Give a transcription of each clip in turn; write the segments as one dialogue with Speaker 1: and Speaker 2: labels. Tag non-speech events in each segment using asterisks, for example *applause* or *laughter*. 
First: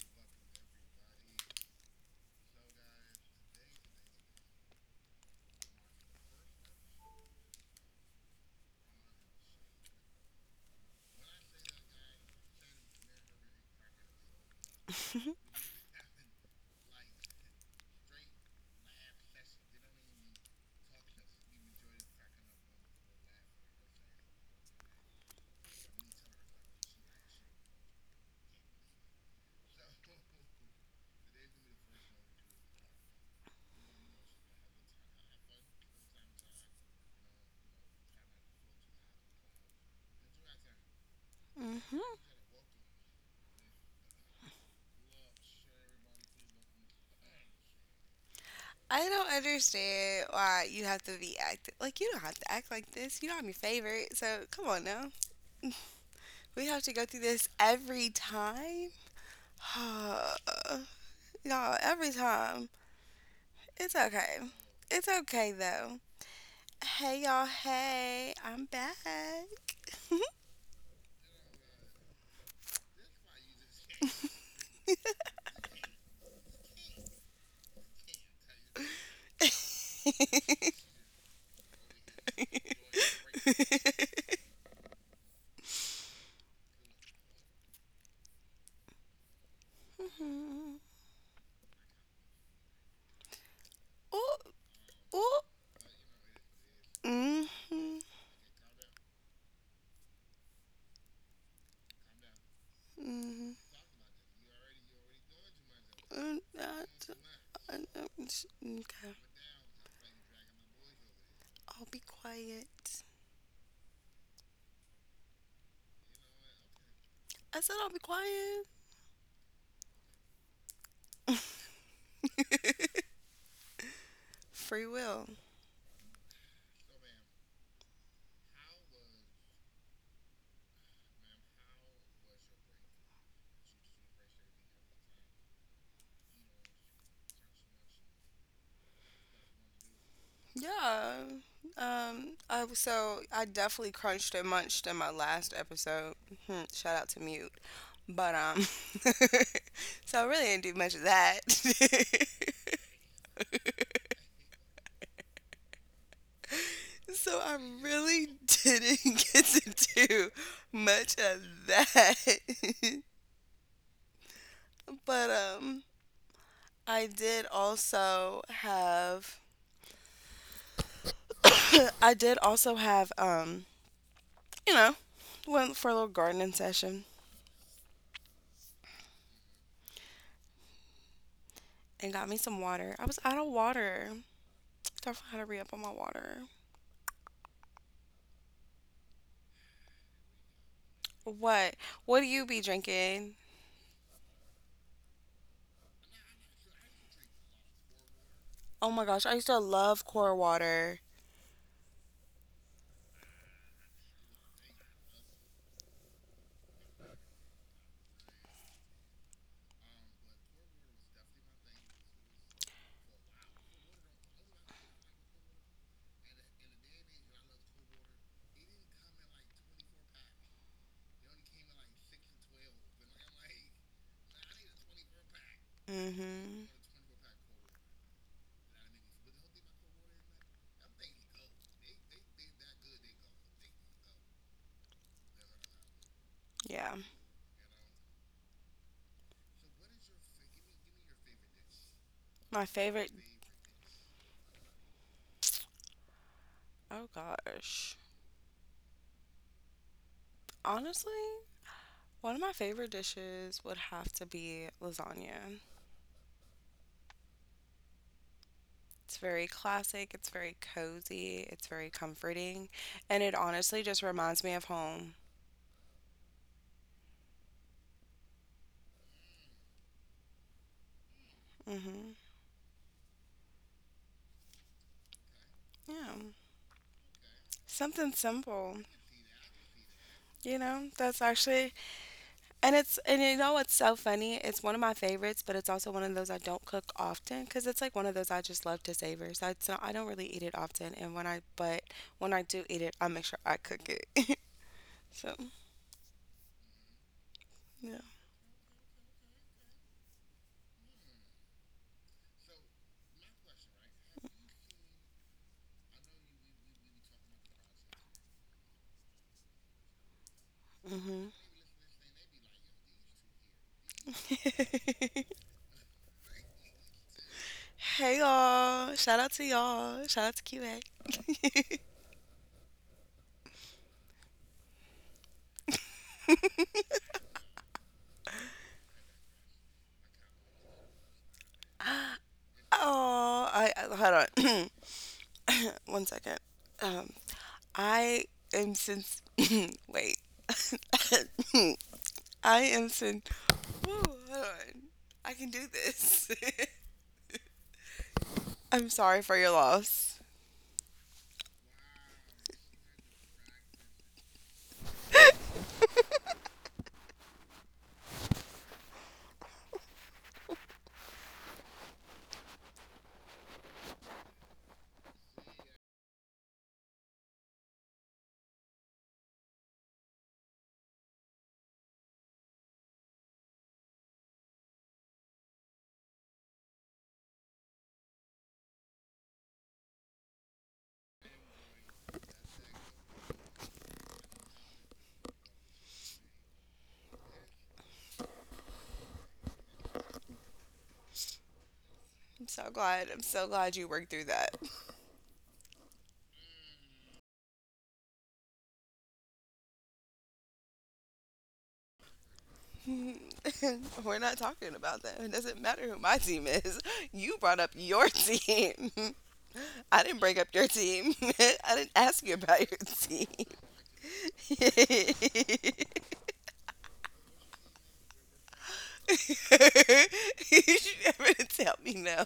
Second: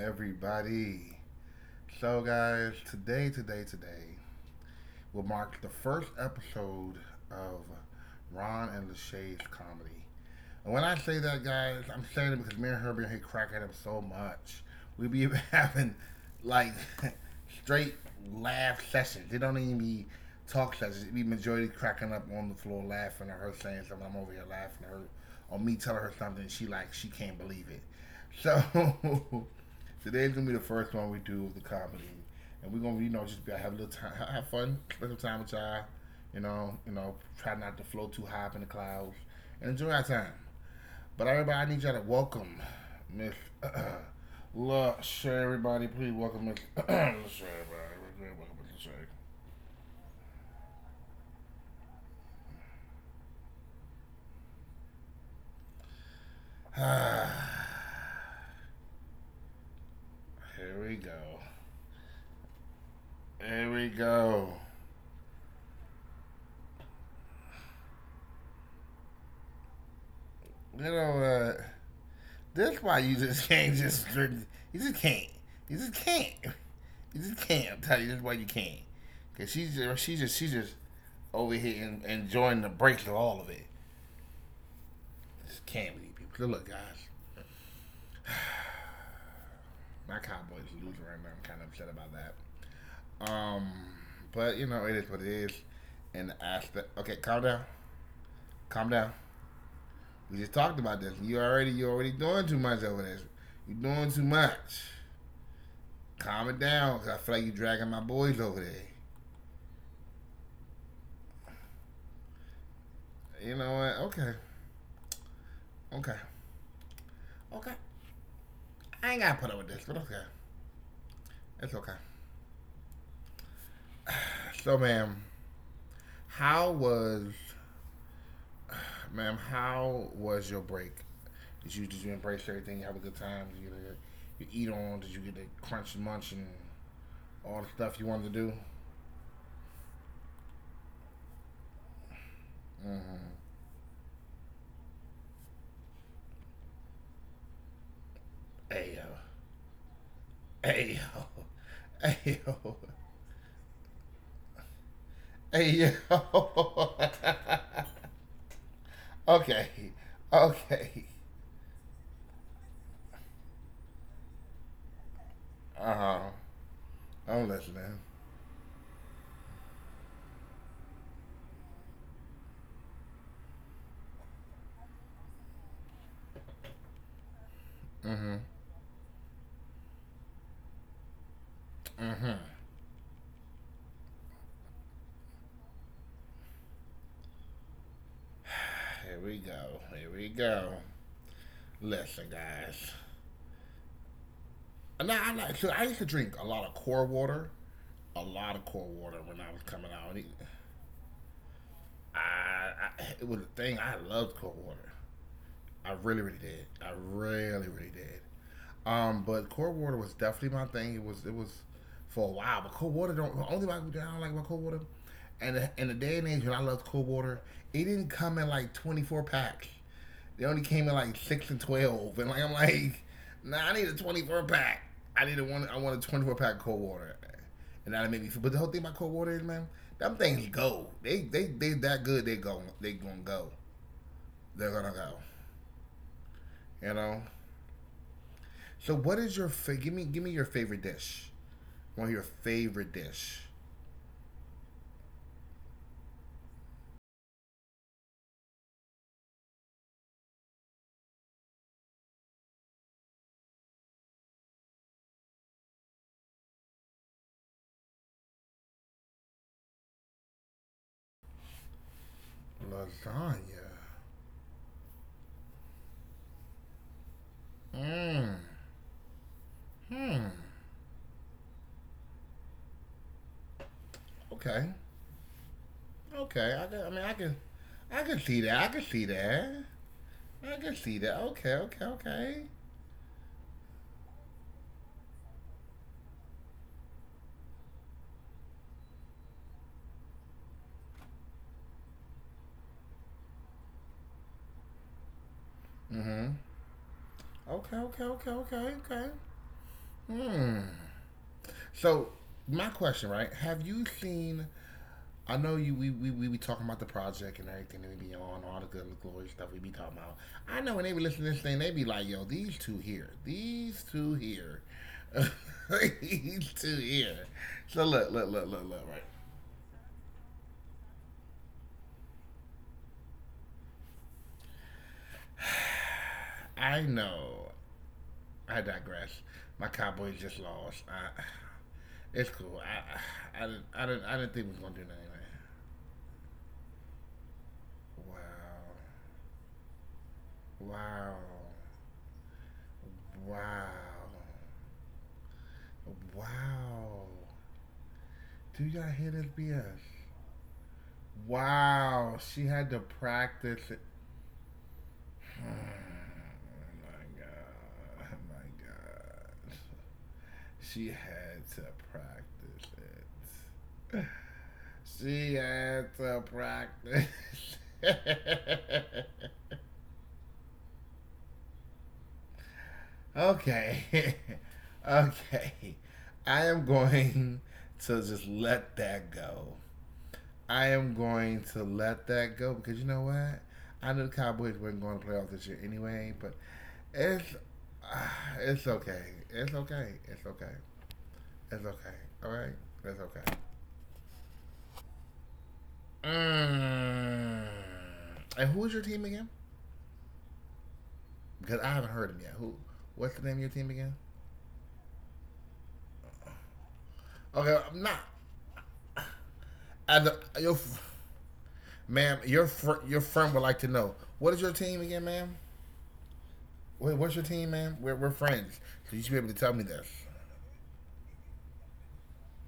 Speaker 1: everybody. So, guys, today will mark the first episode of Ron and the Shades comedy. And when I say that, guys, I'm saying it because me and Herbie are here cracking up so much. We be having like *laughs* straight laugh sessions. They don't even be talk sessions. It be majority cracking up on the floor, laughing at her saying something. I'm over here laughing at her, or me telling her something. She like she can't believe it. So *laughs* today's gonna be the first one we do with the comedy, and we're gonna just be, have a little time, have fun, spend some time with y'all. Try not to float too high up in the clouds, and enjoy our time. But everybody, I need y'all to
Speaker 2: Mm-hmm.
Speaker 1: welcome Miss *clears throat* La Shay. Everybody, please welcome Miss *clears throat* La Shay. Everybody, welcome Miss Shay.
Speaker 2: I don't understand why you have to be active. Like, you don't have to act like this. You know I'm your favorite. So, come on now. We have to go through
Speaker 1: *sighs*
Speaker 2: this every time.
Speaker 1: Here
Speaker 2: *sighs*
Speaker 1: we go.
Speaker 2: Y'all, every time.
Speaker 1: Here we
Speaker 2: It's okay.
Speaker 1: go.
Speaker 2: It's okay, though. Hey, y'all. Hey, I'm back. *laughs*
Speaker 1: You know what? Uh, This why you just can't just drink. You just can't. You just can't. You just can't. I'm telling you, this is why you can't. Cause she's just over here and enjoying the breaks of all of it.
Speaker 2: Mm-hmm.
Speaker 1: Just can't believe people. So look, guys, my Cowboys are losing right now. I'm kind of upset about that. Um,
Speaker 2: Oh.
Speaker 1: but it is what
Speaker 2: Oh.
Speaker 1: it is. And the aspect, okay, calm down,
Speaker 2: Mm-hmm.
Speaker 1: calm down. We just talked about this. You already doing too much over this.
Speaker 2: Mm-hmm.
Speaker 1: You doing too much. Calm it down, cause I feel like you dragging my boys over there.
Speaker 2: Okay. I'll be quiet.
Speaker 1: You know what? Okay, okay,
Speaker 2: I said
Speaker 1: okay.
Speaker 2: I'll be quiet.
Speaker 1: I ain't gotta put up with this, but okay, it's okay.
Speaker 2: *laughs* Free
Speaker 1: So,
Speaker 2: will.
Speaker 1: ma'am, how was, ma'am, how was your break? Did you embrace everything? You have a good time? Did you get you eat on? Did you get to crunch and munch and all the stuff you wanted to do?
Speaker 2: Yeah. I so I
Speaker 1: Mm-hmm.
Speaker 2: definitely crunched and munched in my last episode. Hmm, shout out to mute. But *laughs*
Speaker 1: Ayo.
Speaker 2: so I really didn't do much of that.
Speaker 1: Ayo.
Speaker 2: *laughs*
Speaker 1: Ayo. Ayo.
Speaker 2: So I really didn't *laughs* get
Speaker 1: *laughs*
Speaker 2: to
Speaker 1: okay.
Speaker 2: do much
Speaker 1: Okay.
Speaker 2: of that. *laughs* But
Speaker 1: Uh huh.
Speaker 2: I did
Speaker 1: I'm listening.
Speaker 2: also have I did also have you know, went for a little gardening session
Speaker 1: Mm hmm.
Speaker 2: and got me
Speaker 1: Mm
Speaker 2: some
Speaker 1: hmm. Here
Speaker 2: water. I was out of water. Definitely had to re up on my water.
Speaker 1: we go. Here we go.
Speaker 2: What? What do you be
Speaker 1: Listen,
Speaker 2: drinking?
Speaker 1: guys. Now, I like, so I used to drink a lot of core water. A
Speaker 2: Oh
Speaker 1: lot
Speaker 2: my
Speaker 1: of
Speaker 2: gosh, I
Speaker 1: core
Speaker 2: used to
Speaker 1: water when I
Speaker 2: love
Speaker 1: was
Speaker 2: core
Speaker 1: coming out.
Speaker 2: water.
Speaker 1: It was a thing. I loved core water. I really, really did. I really, really did. But cold water was definitely my thing. It was for a while. But cold water don't, the only thing I don't like about cold water. And in the day and age when I loved cold water, it didn't come in like 24 pack. They only came in like 6 and 12. And like I'm like, nah, I need a 24 pack. I need a one. I want a
Speaker 2: Mm-hmm.
Speaker 1: 24 pack of cold water. And that made me feel. But the whole thing about cold water is, man, them things go. They that good. They go. They gonna go. They're gonna go.
Speaker 2: Yeah.
Speaker 1: You know. So what is your give me your favorite dish? One of
Speaker 2: My
Speaker 1: your
Speaker 2: favorite
Speaker 1: favorite dish.
Speaker 2: Oh, gosh. Honestly, one of my favorite dishes would have to be lasagna. It's very classic, it's very cozy, it's very comforting, and it honestly just
Speaker 1: Lasagna.
Speaker 2: reminds me of home.
Speaker 1: Hmm. Hmm.
Speaker 2: Mm-hmm.
Speaker 1: Okay.
Speaker 2: Yeah.
Speaker 1: Okay. I mean,
Speaker 2: Something
Speaker 1: I can
Speaker 2: simple.
Speaker 1: see that. I can see that.
Speaker 2: You know,
Speaker 1: I
Speaker 2: that's
Speaker 1: can see that.
Speaker 2: actually,
Speaker 1: Okay. Okay.
Speaker 2: and
Speaker 1: Okay.
Speaker 2: it's, and you know what's so funny? It's one of my favorites, but it's also one of those I don't cook often because it's like one of those I just love to savor. So it's not, I don't really eat it often. But when I do eat it, I make sure I cook it. *laughs* So,
Speaker 1: Mm-hmm.
Speaker 2: yeah.
Speaker 1: Okay. Okay. Okay. Okay. Okay. Hmm. So my question, right? Have you seen I know you. We be talking about the project and everything, and we be on all the good and glory stuff we be talking about. I know when they be
Speaker 2: Hmm.
Speaker 1: listening to this thing, they be like, "Yo, these two
Speaker 2: *laughs*
Speaker 1: here, *laughs* these two here." So
Speaker 2: Hey,
Speaker 1: look, look, look, look,
Speaker 2: y'all.
Speaker 1: look. Right,
Speaker 2: Shout out to y'all. Shout out to QA. *laughs*
Speaker 1: I know. I digress. My Cowboys just lost. It's cool.
Speaker 2: Oh,
Speaker 1: I, I, I didn't, I didn't,
Speaker 2: hold
Speaker 1: I didn't think we was
Speaker 2: on.
Speaker 1: gonna do nothing, man.
Speaker 2: *clears throat* One second. Um, I am since, *laughs* *clears throat* wait. *coughs*
Speaker 1: Wow,
Speaker 2: I am since
Speaker 1: wow, wow,
Speaker 2: *sighs* woo, hold on. I can do this.
Speaker 1: wow. Do
Speaker 2: *laughs* I'm
Speaker 1: y'all hear
Speaker 2: sorry
Speaker 1: this
Speaker 2: for your
Speaker 1: BS?
Speaker 2: loss.
Speaker 1: Wow, she had to practice it. *sighs* Oh my god. Oh my god. She had to practice it. She had to practice it. *laughs* okay. *laughs* okay. I am going to just let that go. I am going to let that go because you know what? I knew the Cowboys weren't going to playoffs this year anyway, but it's *sighs* uh, it's okay. It's okay. It's okay. It's okay. All right,
Speaker 2: I'm so
Speaker 1: it's
Speaker 2: glad. I'm
Speaker 1: okay.
Speaker 2: so glad you worked through that.
Speaker 1: Mm. And who is your team again? Because I haven't heard them yet. Who? What's the name of your team again?
Speaker 2: *laughs* We're not talking about that. It doesn't matter who my team is. You
Speaker 1: Okay,
Speaker 2: brought
Speaker 1: I'm
Speaker 2: up
Speaker 1: not.
Speaker 2: your team. *laughs*
Speaker 1: As
Speaker 2: I didn't break
Speaker 1: your,
Speaker 2: up your team. *laughs* I didn't
Speaker 1: ma'am,
Speaker 2: ask
Speaker 1: your
Speaker 2: you about your
Speaker 1: your friend would
Speaker 2: team.
Speaker 1: like to know what is your team again,
Speaker 2: *laughs*
Speaker 1: ma'am?
Speaker 2: You
Speaker 1: Wait, what's your team, ma'am? We're friends, so you should be able to tell me this.
Speaker 2: should never *laughs* tell me no.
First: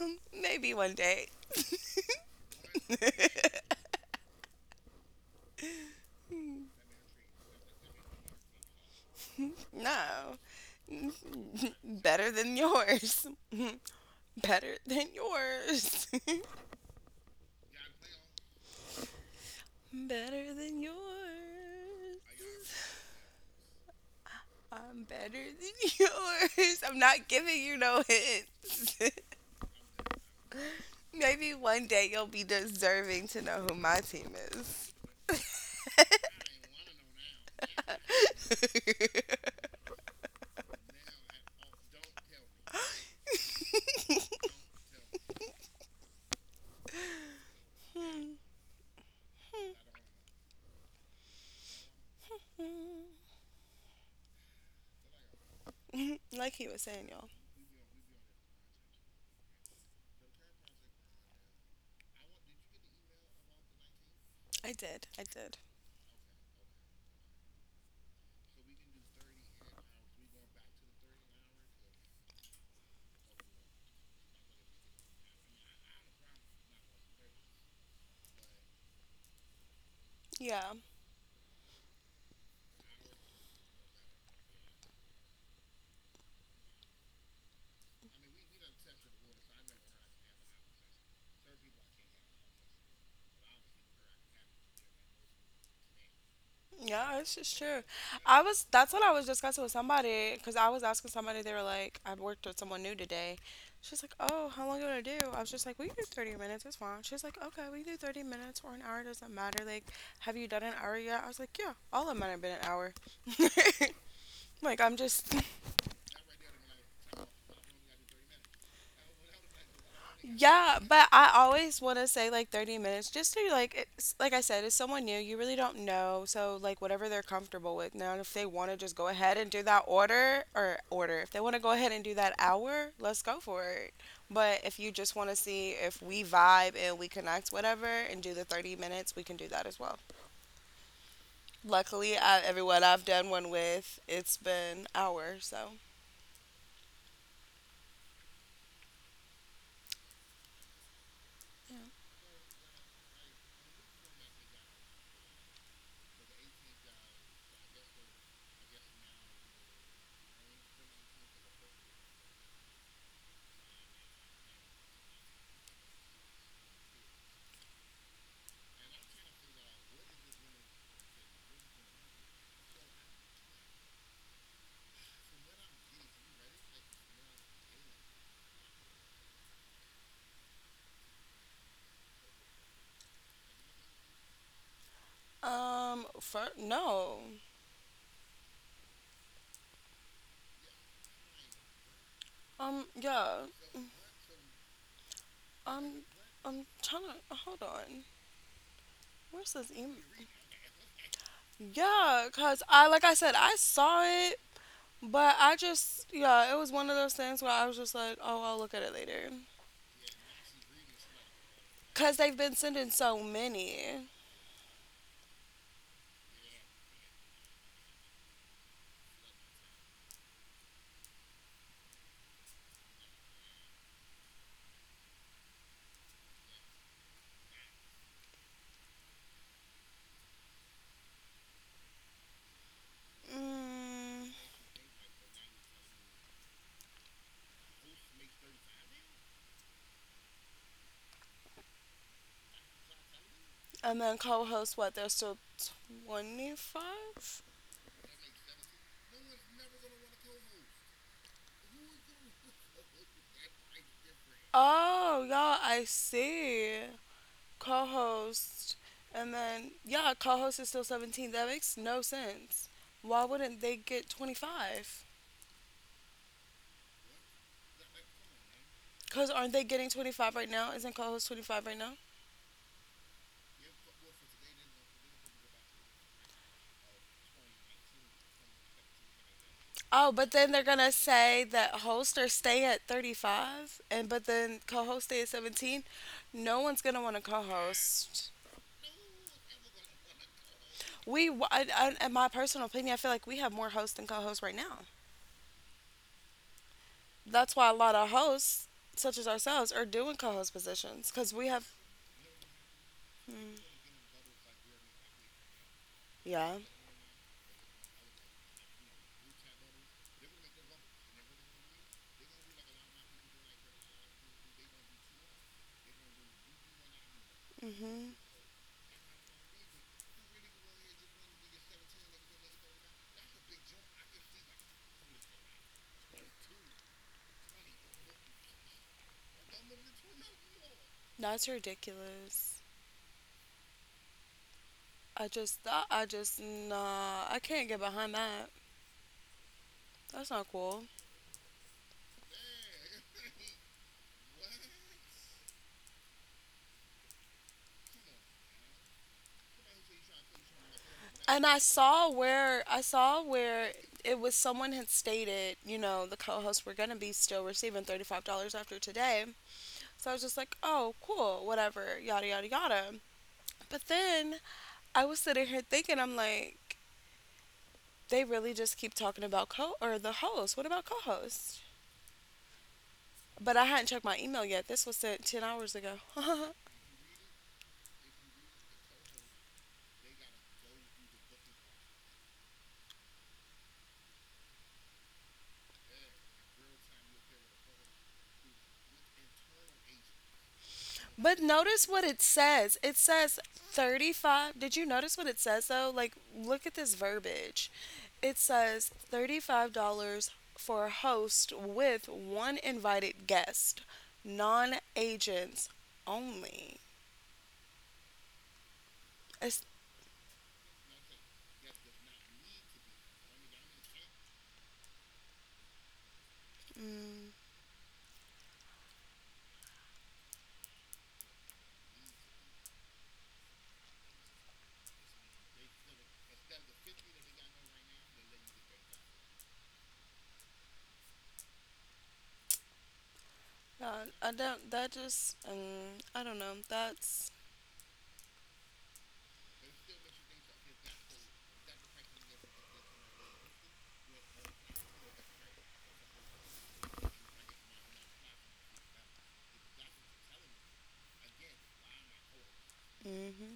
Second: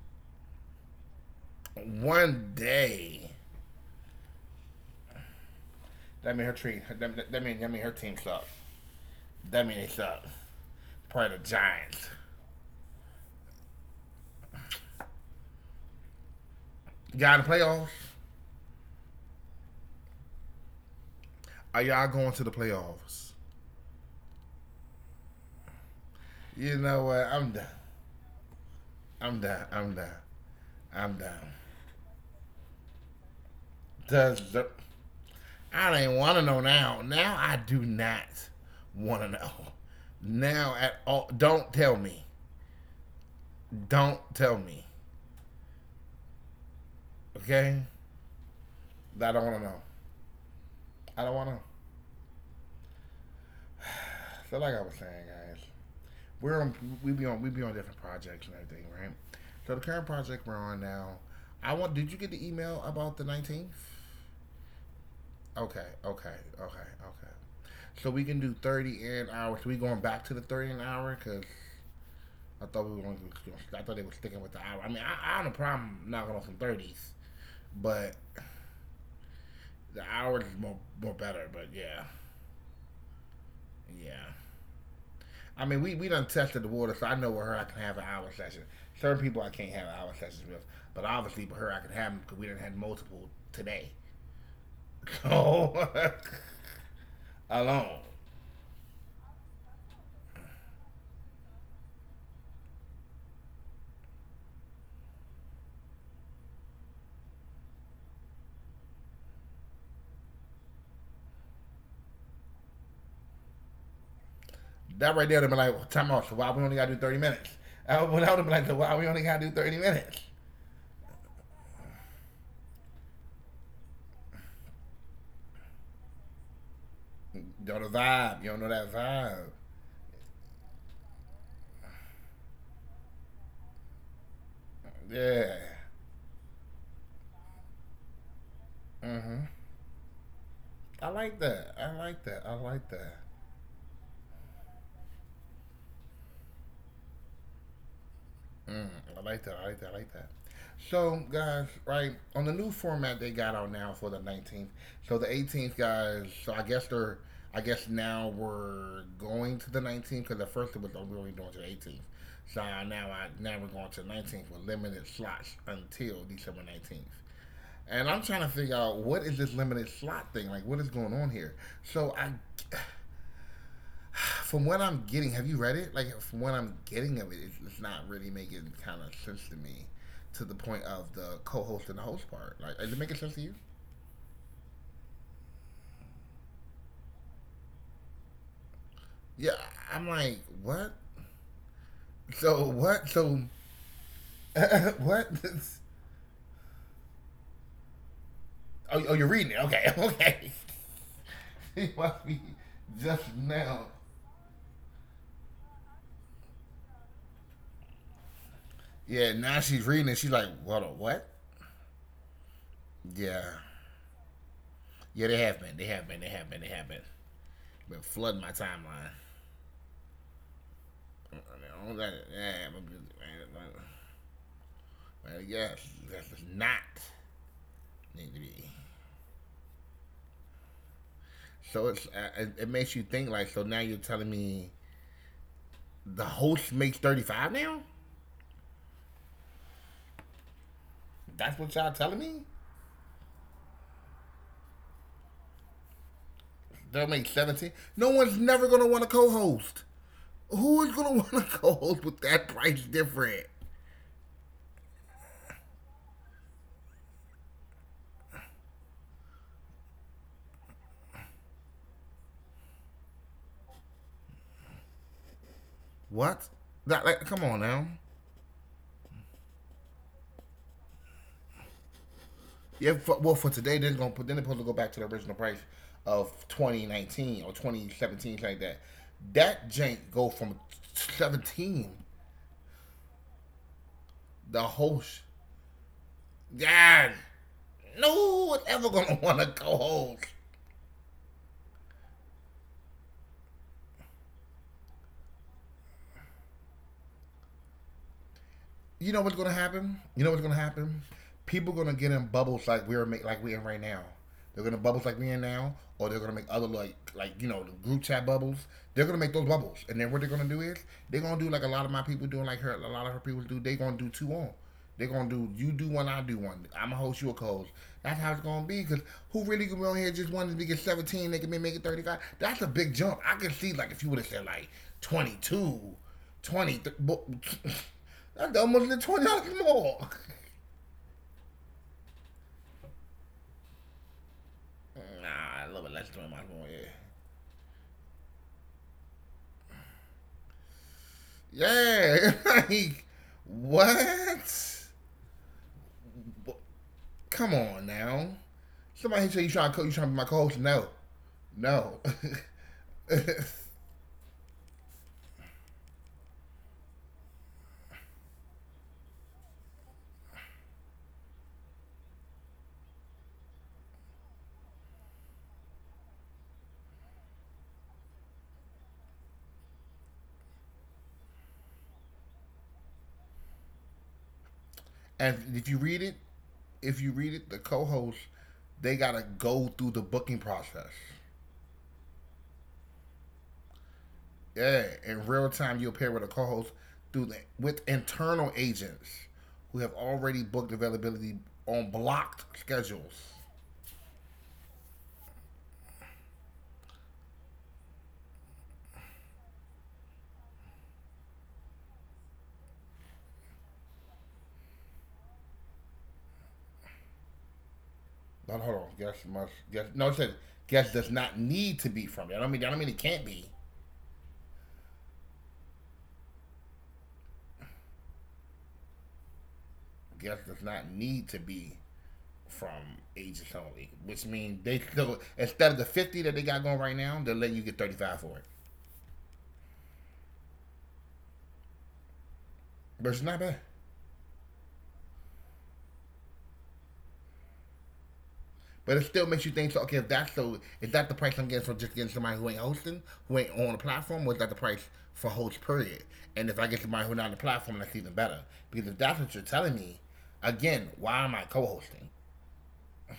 Speaker 2: Maybe one day.
Speaker 1: One day, that mean her team. That mean her team sucks. That mean they suck.
Speaker 2: No. *laughs*
Speaker 1: Probably the Giants.
Speaker 2: Better than yours. *laughs* Better than yours. *laughs*
Speaker 1: Y'all in the playoffs?
Speaker 2: Better than yours.
Speaker 1: Are y'all going to the playoffs?
Speaker 2: I'm better than *laughs*
Speaker 1: You
Speaker 2: yours. I'm
Speaker 1: know
Speaker 2: not
Speaker 1: what? I'm
Speaker 2: giving
Speaker 1: done.
Speaker 2: you no hints.
Speaker 1: I'm done. I'm done.
Speaker 2: *laughs*
Speaker 1: I'm
Speaker 2: Maybe
Speaker 1: done.
Speaker 2: one day you'll be deserving to know who my team
Speaker 1: Does the
Speaker 2: is.
Speaker 1: I don't want to know now. Now I do not want to know. Now at all. Don't tell me. Don't tell me. Okay? I don't want to know. I don't want to know.
Speaker 2: *laughs*
Speaker 1: So like I was saying, guys,
Speaker 2: *laughs* Like he
Speaker 1: we're
Speaker 2: was
Speaker 1: on
Speaker 2: saying,
Speaker 1: we
Speaker 2: y'all.
Speaker 1: be on we be on different projects and everything, right? So the current project we're on now, I want. Did you get the email about the 19th?
Speaker 2: I did. I did.
Speaker 1: Okay, okay, okay, okay. So we can do 30 an hour. So we going back to the 30 an hour because I thought we were going to. I thought they were sticking with the hour. I mean, I don't have a problem knocking on some thirties, but the hours
Speaker 2: Yeah.
Speaker 1: is more better. But yeah, yeah. I mean, we done tested the water, so I know with her I can have an hour session. Certain people I can't have hour sessions with, but obviously with her I can have them because we done had multiple today. So
Speaker 2: Yeah, it's just true.
Speaker 1: *laughs* alone,
Speaker 2: I was That's what I was discussing with somebody because I was asking somebody. They were like, "I worked with someone new today." She's like, "Oh, how long you gonna do?" I was just like, "We can do 30 minutes. It's fine." She's like, "Okay, we can do 30 minutes or an hour. Doesn't matter. Like, have you done an hour yet?" I was like, "Yeah, all of mine have been an hour." *laughs* Like, I'm just *laughs*
Speaker 1: that right there, they be like, well, time out. So why we only gotta do 30 minutes? *laughs* I would have been like, so why we only gotta do 30 minutes?
Speaker 2: yeah, but I always want to say like 30 minutes just to like it's, like I said, it's someone new. You really don't know. So like whatever they're comfortable with. Now if
Speaker 1: Don't know
Speaker 2: they
Speaker 1: the
Speaker 2: want to
Speaker 1: vibe.
Speaker 2: just
Speaker 1: You
Speaker 2: go
Speaker 1: don't know
Speaker 2: ahead
Speaker 1: that
Speaker 2: and do that
Speaker 1: vibe.
Speaker 2: order or order. If they want to go ahead and do that hour, let's go for it. But if you just want to see if
Speaker 1: Yeah.
Speaker 2: we vibe and we connect whatever and do the 30 minutes, we can do that as
Speaker 1: Mm-hmm.
Speaker 2: well.
Speaker 1: I like
Speaker 2: Luckily,
Speaker 1: that.
Speaker 2: I,
Speaker 1: I like
Speaker 2: everyone
Speaker 1: that.
Speaker 2: I've
Speaker 1: I
Speaker 2: done
Speaker 1: like
Speaker 2: one
Speaker 1: that.
Speaker 2: with, it's been hour, so.
Speaker 1: Mm, I like that. I like that. I like that. So, guys, right on the new format they got out now for the 19th. So the 18th, guys. So I guess they're. I guess now we're going to the 19th because at first it was oh, we were only doing to the 18th. So now we're going to the 19th with limited slots until December 19th. And I'm trying to figure out what is this limited slot thing? Like, what is going on here? So from what I'm getting, have you read it? Like from what I'm getting of it, it's not really making kind of sense to me, to the point of the co-host and the host part. Like, is it making sense to you?
Speaker 2: For no.
Speaker 1: Yeah, I'm like, what?
Speaker 2: Um,
Speaker 1: So
Speaker 2: yeah.
Speaker 1: what? So what?
Speaker 2: I'm
Speaker 1: *laughs*
Speaker 2: I'm trying to hold on.
Speaker 1: Oh,
Speaker 2: Where's
Speaker 1: oh, you're
Speaker 2: this
Speaker 1: reading
Speaker 2: email?
Speaker 1: it. Okay, okay. *laughs*
Speaker 2: Yeah,
Speaker 1: She
Speaker 2: cause
Speaker 1: must be
Speaker 2: I like I said I
Speaker 1: just
Speaker 2: saw
Speaker 1: now.
Speaker 2: it, but I just yeah it was one of those things where I was just like oh I'll look at it later,
Speaker 1: Yeah, now she's reading it. She's like, what a what?
Speaker 2: cause they've been sending so many.
Speaker 1: Yeah, yeah, they have been flooding my timeline. I mean, I don't like it. Yeah, I'm. Well, yes, that does not need to be. So it's it makes you
Speaker 2: Mm,
Speaker 1: think like. So now you're telling me the host makes 35 now? That's what y'all telling me?
Speaker 2: and then co-host what there's still 25.
Speaker 1: They'll make 17. No one's never gonna want to co-host. Who is gonna *laughs* want to co-host with that price different?
Speaker 2: Oh, y'all, I see co-host, and then yeah co-host is still 17. That makes no sense. Why wouldn't they get 25?
Speaker 1: What? That like, come on now.
Speaker 2: Because aren't they getting 25 right now? Isn't co host 25 right now?
Speaker 1: Yeah. For, well, for today, they're gonna put. Then they're supposed to go back to the original price of 2019 or 2017, like that. That
Speaker 2: Oh, but
Speaker 1: jank
Speaker 2: then they're
Speaker 1: go
Speaker 2: going to
Speaker 1: from
Speaker 2: say that
Speaker 1: 17.
Speaker 2: hosters stay at 35, and but then co
Speaker 1: The
Speaker 2: host stay at
Speaker 1: host
Speaker 2: 17. No one's going to want to co
Speaker 1: God,
Speaker 2: host.
Speaker 1: no one's ever gonna want to co-host.
Speaker 2: We, w- I- In my personal opinion, I feel like we have more hosts than co hosts right now. That's why a lot of hosts, such as
Speaker 1: You know
Speaker 2: ourselves,
Speaker 1: what's
Speaker 2: are
Speaker 1: gonna
Speaker 2: doing co
Speaker 1: happen?
Speaker 2: host
Speaker 1: You know what's gonna
Speaker 2: positions because
Speaker 1: happen?
Speaker 2: we have,
Speaker 1: People gonna get in bubbles like we're
Speaker 2: mm,
Speaker 1: like we're in right now. They're gonna bubbles like we're in now, or
Speaker 2: yeah.
Speaker 1: they're gonna make other like you know the group chat bubbles. They're gonna make those bubbles, and then what they're gonna do is they're gonna do like a lot of my people doing, like her a lot of her people do. They're gonna do two on. They're gonna do you do one, I do one. I'm a host, you a co-host.
Speaker 2: Hmm.
Speaker 1: That's how it's gonna be. Cause who really can be on here just wanting to get 17? They can be making 35. That's a big jump. I can see like if you would have said like 22, 20, but *laughs* that's almost the $20 more. *laughs*
Speaker 2: That's ridiculous. I just, I
Speaker 1: Nah,
Speaker 2: I
Speaker 1: a little bit
Speaker 2: just,
Speaker 1: less than $20 more.
Speaker 2: nah, I can't get behind that. That's not cool.
Speaker 1: Yeah, yeah. *laughs* like what? Come on now. Somebody here say you trying to be my co-host? No,
Speaker 2: And I saw
Speaker 1: no.
Speaker 2: where I saw
Speaker 1: *laughs* and
Speaker 2: where it was someone had stated, you know, the co-hosts were gonna be still receiving $35 after today. So I was just like, oh, cool, whatever, yada yada yada. But then I was sitting here thinking, I'm like, they really just keep talking about co or the host. What about co-hosts? But I hadn't checked my email yet. This was sent 10 hours ago.
Speaker 1: if you
Speaker 2: *laughs*
Speaker 1: read it, if you read it, the co-host they gotta go through the booking process. Yeah, in real time, you'll pair with a co-host through with internal agents who have already
Speaker 2: But
Speaker 1: booked
Speaker 2: notice what it
Speaker 1: availability on
Speaker 2: says. It says
Speaker 1: blocked schedules.
Speaker 2: 35. Did you notice what it says though? Like, look at this verbiage. It says $35 for a host with one invited guest, non agents only.
Speaker 1: But hold on,
Speaker 2: It's,
Speaker 1: guest must guest. No, it said guest does not need to be from. I don't mean it can't be.
Speaker 2: mm,
Speaker 1: Guest does not need to be from agents only, which means they could instead of the 50 that they got going right now, they'll let you get 35 for it. But it's not bad.
Speaker 2: I don't, that just, I don't know.
Speaker 1: But it still makes you think. So okay, if that's so, is that the price I'm getting for just getting somebody who ain't hosting, who ain't on the platform, or is that the price for host period? And if I get somebody who's not on the platform, that's even better. Because if that's what you're telling me, again, why am I co-hosting?
Speaker 2: Mm-hmm.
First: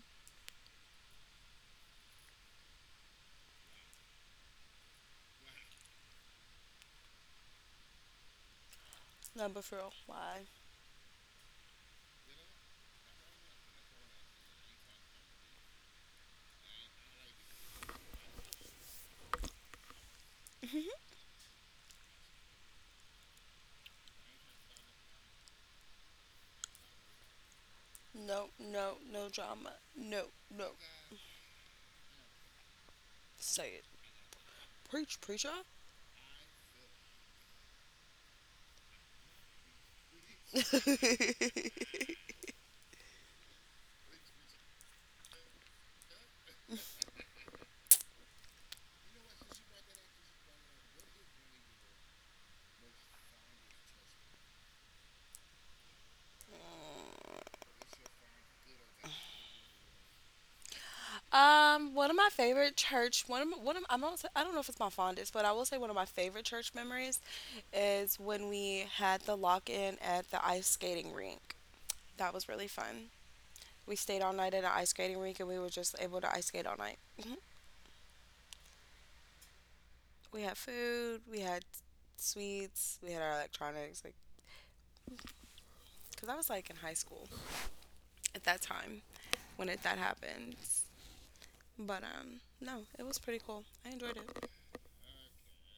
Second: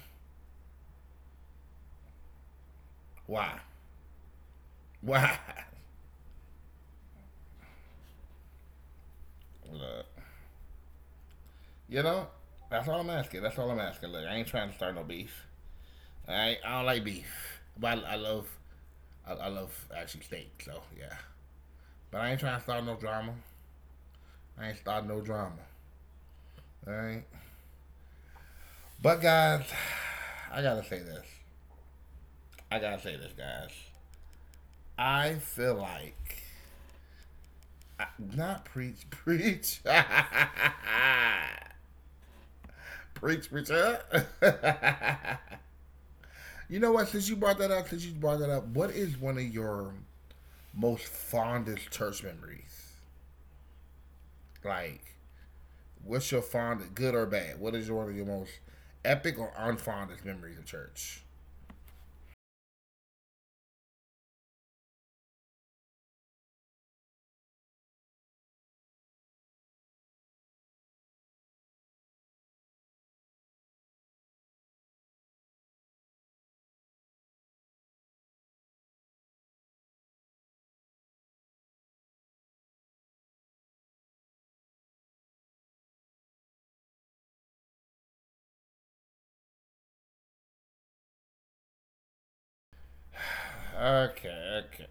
Speaker 1: Why? Why?
Speaker 2: No, but for
Speaker 1: *laughs*
Speaker 2: real,
Speaker 1: Look,
Speaker 2: why?
Speaker 1: you know, that's all I'm asking. That's all I'm asking. Look, I ain't trying to start no beef. All right, I don't like beef, but I love actually steak. So
Speaker 2: *laughs*
Speaker 1: yeah, but I ain't trying to start no drama. I ain't starting no drama. All right.
Speaker 2: No, no, no
Speaker 1: But
Speaker 2: drama.
Speaker 1: guys,
Speaker 2: No, no.
Speaker 1: I gotta say this. I gotta say this,
Speaker 2: Say it.
Speaker 1: guys.
Speaker 2: Preach, preacher.
Speaker 1: I feel like not preach, preach,
Speaker 2: *laughs*
Speaker 1: *laughs* preach, preach. *laughs* You know what? Since you brought that up, what is one of your most fondest church memories? Like, what's your fondest, good or bad? What is one of your most epic or unfondest memories of
Speaker 2: One of my
Speaker 1: church?
Speaker 2: favorite church, one of my, one of I'm not, I don't know if it's my fondest, but I will say one of my favorite church memories is when we had the lock-in at the ice skating rink. That was really fun. We stayed all night at an ice skating rink and we were just able to ice skate all night. Mhm. We had food, we had sweets, we had our electronics, like, cause I was like in high school at that time when it that happened. But no, it was pretty cool. I enjoyed it.
Speaker 1: Okay, okay.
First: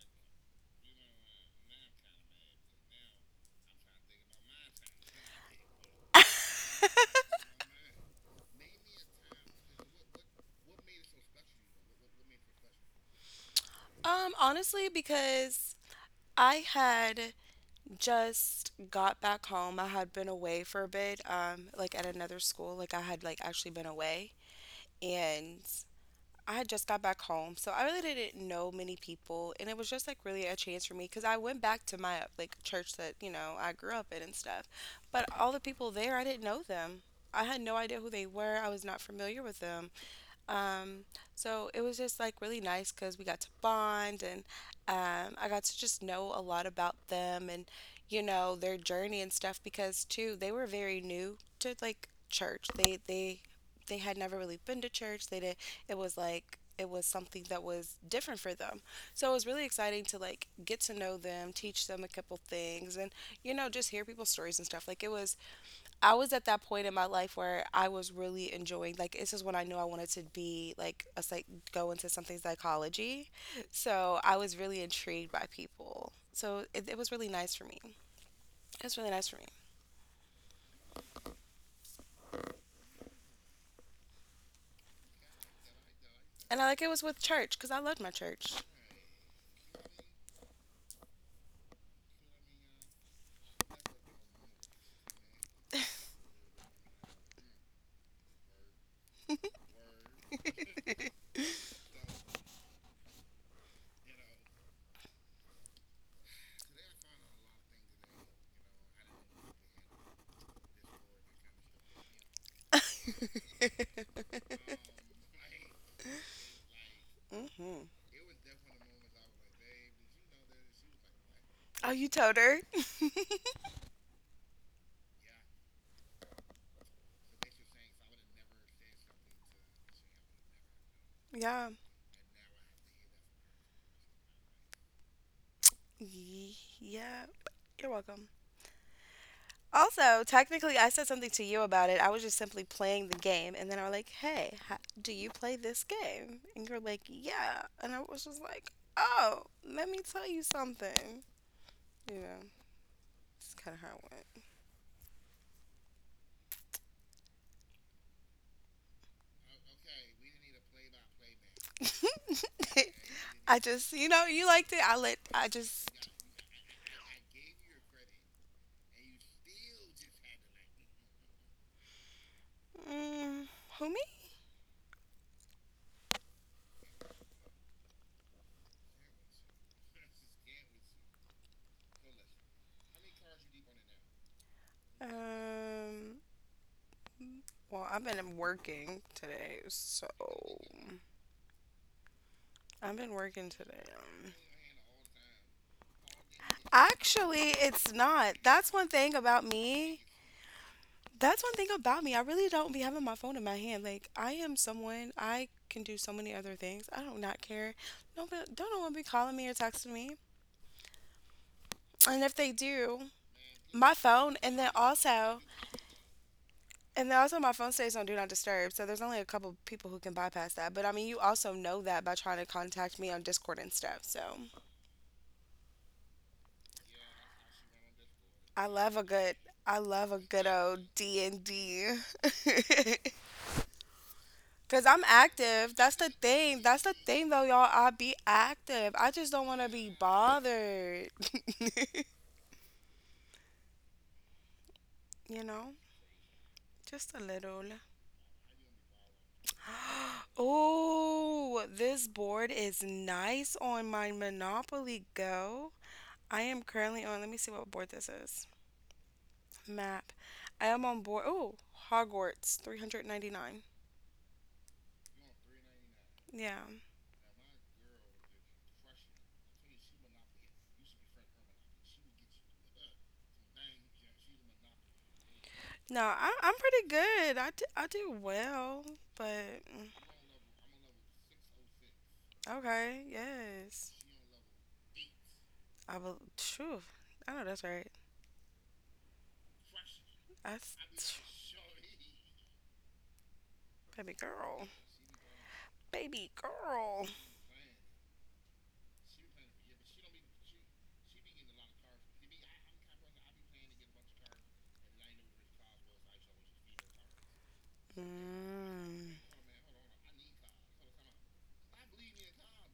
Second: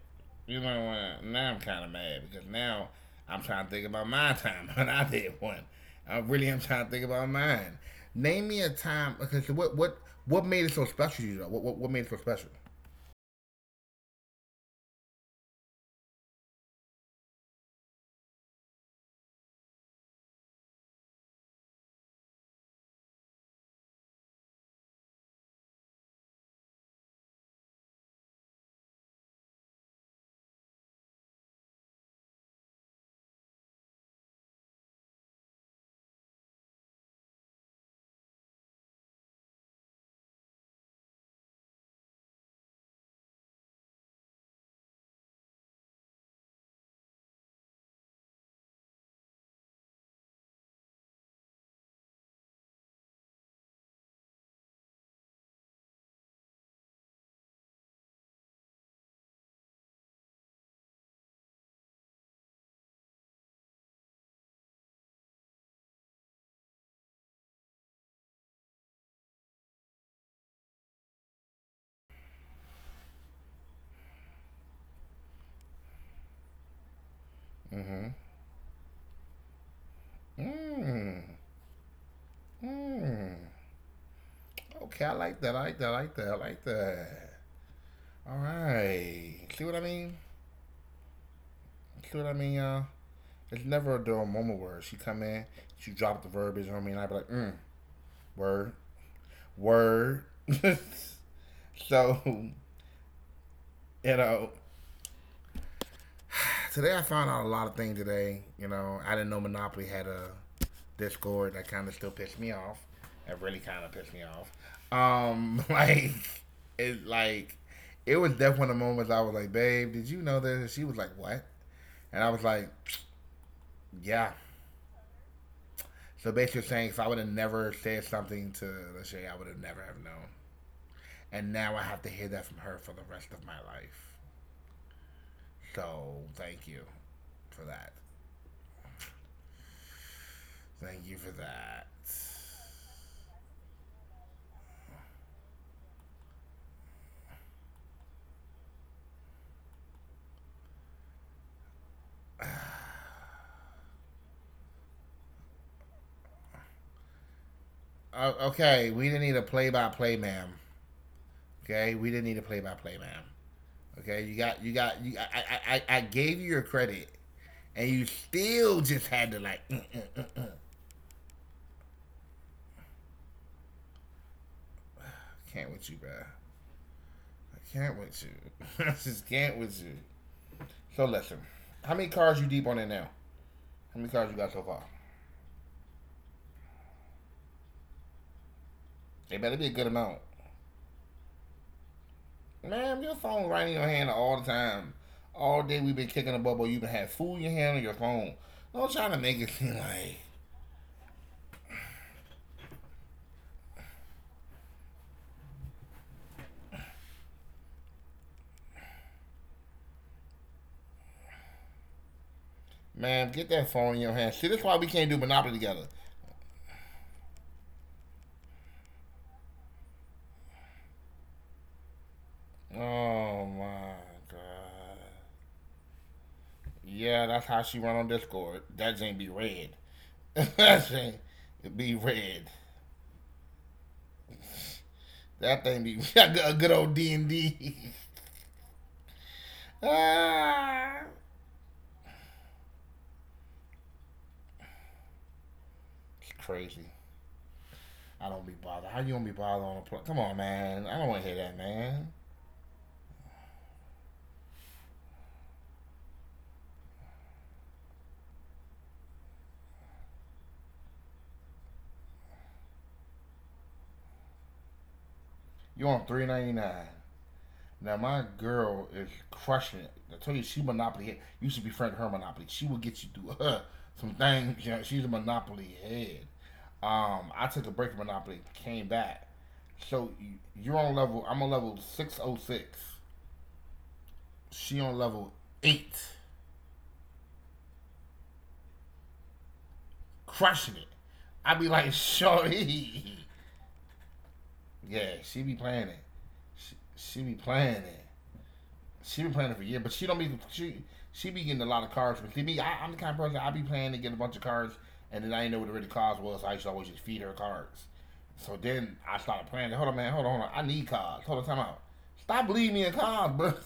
Speaker 1: You know what? Now I'm kind of mad because now I'm trying to think about my *laughs* time when I did one. I really am trying to think about mine. Name me a time. Okay, so what made it so special to you though? What made it so special?
Speaker 2: Honestly, because I had just got back home. I had been away for a bit, like at another school. Like I had like actually been away and I had just got back home. So I really didn't know many people and it was just like really a chance for me because I went back to my like church that, you know, I grew up in and stuff. But all the people there, I didn't know them. I had no idea who they were. I was not familiar with them. Um, so it was just like really nice because we got to bond and I got to just know a lot about them and, you know, their journey and stuff because too, they were very new to like church. They had never really been to church. They did, it was like, it was something that was different for them. So it was really exciting to like get to know them, teach them a couple things and, you know, just hear people's stories and stuff. Like it was I was at that point in my life where I was really enjoying like this is when I knew I wanted to be like a psych go into something psychology. So I was really intrigued by people. So it was really nice for me. It was really nice for me.
Speaker 1: Mm, okay, I like that. I like that. I like that. I like
Speaker 2: And I like it was
Speaker 1: that.
Speaker 2: with church because I loved my
Speaker 1: All
Speaker 2: church.
Speaker 1: right. See what I mean? See what I mean, y'all? It's never a dull moment where she come in, she drop the verbiage on me, and I be like, mm, word, word. *laughs* so You know, today I found out a lot of things today. You know, I didn't know Monopoly had a Discord. That kind of still pissed me off. That really kind of
Speaker 2: *laughs*
Speaker 1: pissed me off. *laughs* Like like
Speaker 2: Hmm.
Speaker 1: it was definitely one of the moments I was like, "Babe, did you know this?" And she was like, "What?"
Speaker 2: Oh,
Speaker 1: And
Speaker 2: you
Speaker 1: I was
Speaker 2: told
Speaker 1: like,
Speaker 2: her? *laughs*
Speaker 1: "Yeah." So basically saying, if I would have never said something to Lachey, I would have never have known. And
Speaker 2: Yeah.
Speaker 1: now I have to hear that from her for the rest of my life. So
Speaker 2: Ye-
Speaker 1: thank you
Speaker 2: Yeah.
Speaker 1: for
Speaker 2: You're
Speaker 1: that.
Speaker 2: welcome. Also, technically, I said something
Speaker 1: Thank
Speaker 2: to
Speaker 1: you
Speaker 2: you
Speaker 1: for
Speaker 2: about it. I was
Speaker 1: that.
Speaker 2: just simply playing the game, and then I was like, "Hey, ha do you play this game?" And you're like, "Yeah," and I was just like, "Oh, let me tell you something." You know, it's kind of how it
Speaker 1: Okay, we didn't need a play-by-play, ma'am. Okay,
Speaker 2: went.
Speaker 1: we didn't need a
Speaker 2: *laughs*
Speaker 1: play-by-play,
Speaker 2: You
Speaker 1: ma'am.
Speaker 2: know, you liked it. I
Speaker 1: Okay,
Speaker 2: let,
Speaker 1: you
Speaker 2: I
Speaker 1: got, you
Speaker 2: just,
Speaker 1: got, you. I gave you your credit, and you still just had to like.
Speaker 2: mm, who me?
Speaker 1: I can't with you, bro. I can't with you. *laughs* I just can't with you. So listen, how many cars you deep on it now? How many cars you got so far?
Speaker 2: Um, well, I've been working today,
Speaker 1: They
Speaker 2: so
Speaker 1: better be a good amount.
Speaker 2: I've been working
Speaker 1: Ma'am, your
Speaker 2: today.
Speaker 1: phone right in your
Speaker 2: Um,
Speaker 1: hand all the time. All day we've been kicking a bubble. You've been
Speaker 2: Actually,
Speaker 1: had food in your
Speaker 2: it's
Speaker 1: hand on your
Speaker 2: not.
Speaker 1: phone.
Speaker 2: That's one thing
Speaker 1: Don't try
Speaker 2: about
Speaker 1: to make it *laughs*
Speaker 2: me.
Speaker 1: seem like
Speaker 2: That's one thing about me. I really don't be having my phone in my hand. Like I am someone I can do so many other things. I don't not care. No, but don't no one be calling me or texting me. And if they do,
Speaker 1: Man, get that phone in
Speaker 2: my
Speaker 1: your hand.
Speaker 2: phone.
Speaker 1: See, that's
Speaker 2: And
Speaker 1: why
Speaker 2: then
Speaker 1: we can't do
Speaker 2: also,
Speaker 1: Monopoly together.
Speaker 2: and then also my phone stays on do not disturb. So there's only a couple people who can bypass that. But I mean, you also know that by trying to contact me
Speaker 1: Oh
Speaker 2: on
Speaker 1: my
Speaker 2: Discord and stuff. So
Speaker 1: god. Yeah, that's how she run on Discord. That
Speaker 2: I
Speaker 1: thing be
Speaker 2: love a
Speaker 1: red.
Speaker 2: good. I
Speaker 1: *laughs*
Speaker 2: love a
Speaker 1: That
Speaker 2: good
Speaker 1: thing
Speaker 2: old D and
Speaker 1: be
Speaker 2: D.
Speaker 1: red.
Speaker 2: *laughs* Cause I'm
Speaker 1: That thing be *laughs*
Speaker 2: active.
Speaker 1: a
Speaker 2: That's the
Speaker 1: good old D
Speaker 2: thing.
Speaker 1: and
Speaker 2: That's the
Speaker 1: D.
Speaker 2: thing, though,
Speaker 1: *laughs*
Speaker 2: y'all. I be active. I just don't want to be
Speaker 1: Ah,
Speaker 2: bothered. *laughs* you
Speaker 1: it's
Speaker 2: know,
Speaker 1: crazy.
Speaker 2: just a
Speaker 1: I
Speaker 2: little.
Speaker 1: don't be bothered. How you gonna be bothered on a plug? Come on, man. I
Speaker 2: *gasps*
Speaker 1: don't want to hear that, man.
Speaker 2: Oh, this board is nice on my Monopoly Go. I am currently on. Let me see what board this is. Map. I am on board. Oh, Hogwarts 399.
Speaker 1: You on 399?
Speaker 2: Yeah.
Speaker 1: Now my girl is crushing it. I tell you, she monopoly head. You should befriend her monopoly. She will get you through some things. *laughs* You know, she's a monopoly head.
Speaker 2: No, I, I'm
Speaker 1: I took a
Speaker 2: pretty
Speaker 1: break from
Speaker 2: good.
Speaker 1: monopoly,
Speaker 2: I do, I
Speaker 1: came
Speaker 2: do
Speaker 1: back.
Speaker 2: well,
Speaker 1: So
Speaker 2: but
Speaker 1: are on level. I'm on level 606.
Speaker 2: okay,
Speaker 1: She
Speaker 2: yes.
Speaker 1: on level 8,
Speaker 2: I will. Phew, I know that's right.
Speaker 1: crushing it.
Speaker 2: I.
Speaker 1: I be
Speaker 2: s-
Speaker 1: like, *laughs* shorty.
Speaker 2: Baby
Speaker 1: Yeah, she be
Speaker 2: girl.
Speaker 1: playing it.
Speaker 2: Baby
Speaker 1: She be playing
Speaker 2: girl.
Speaker 1: it. She been playing it for a year, but she don't be she be getting a lot of cards from CB. I'm the kind of person I be playing to get a bunch of cards, and then I didn't know what the really cards was. So I used to always just feed her cards. So then I started playing. Hold on,
Speaker 2: Mm.
Speaker 1: man. Hold on. Hold on. I need cards. Hold on. Time out. Stop leaving me in cards, bro. *laughs*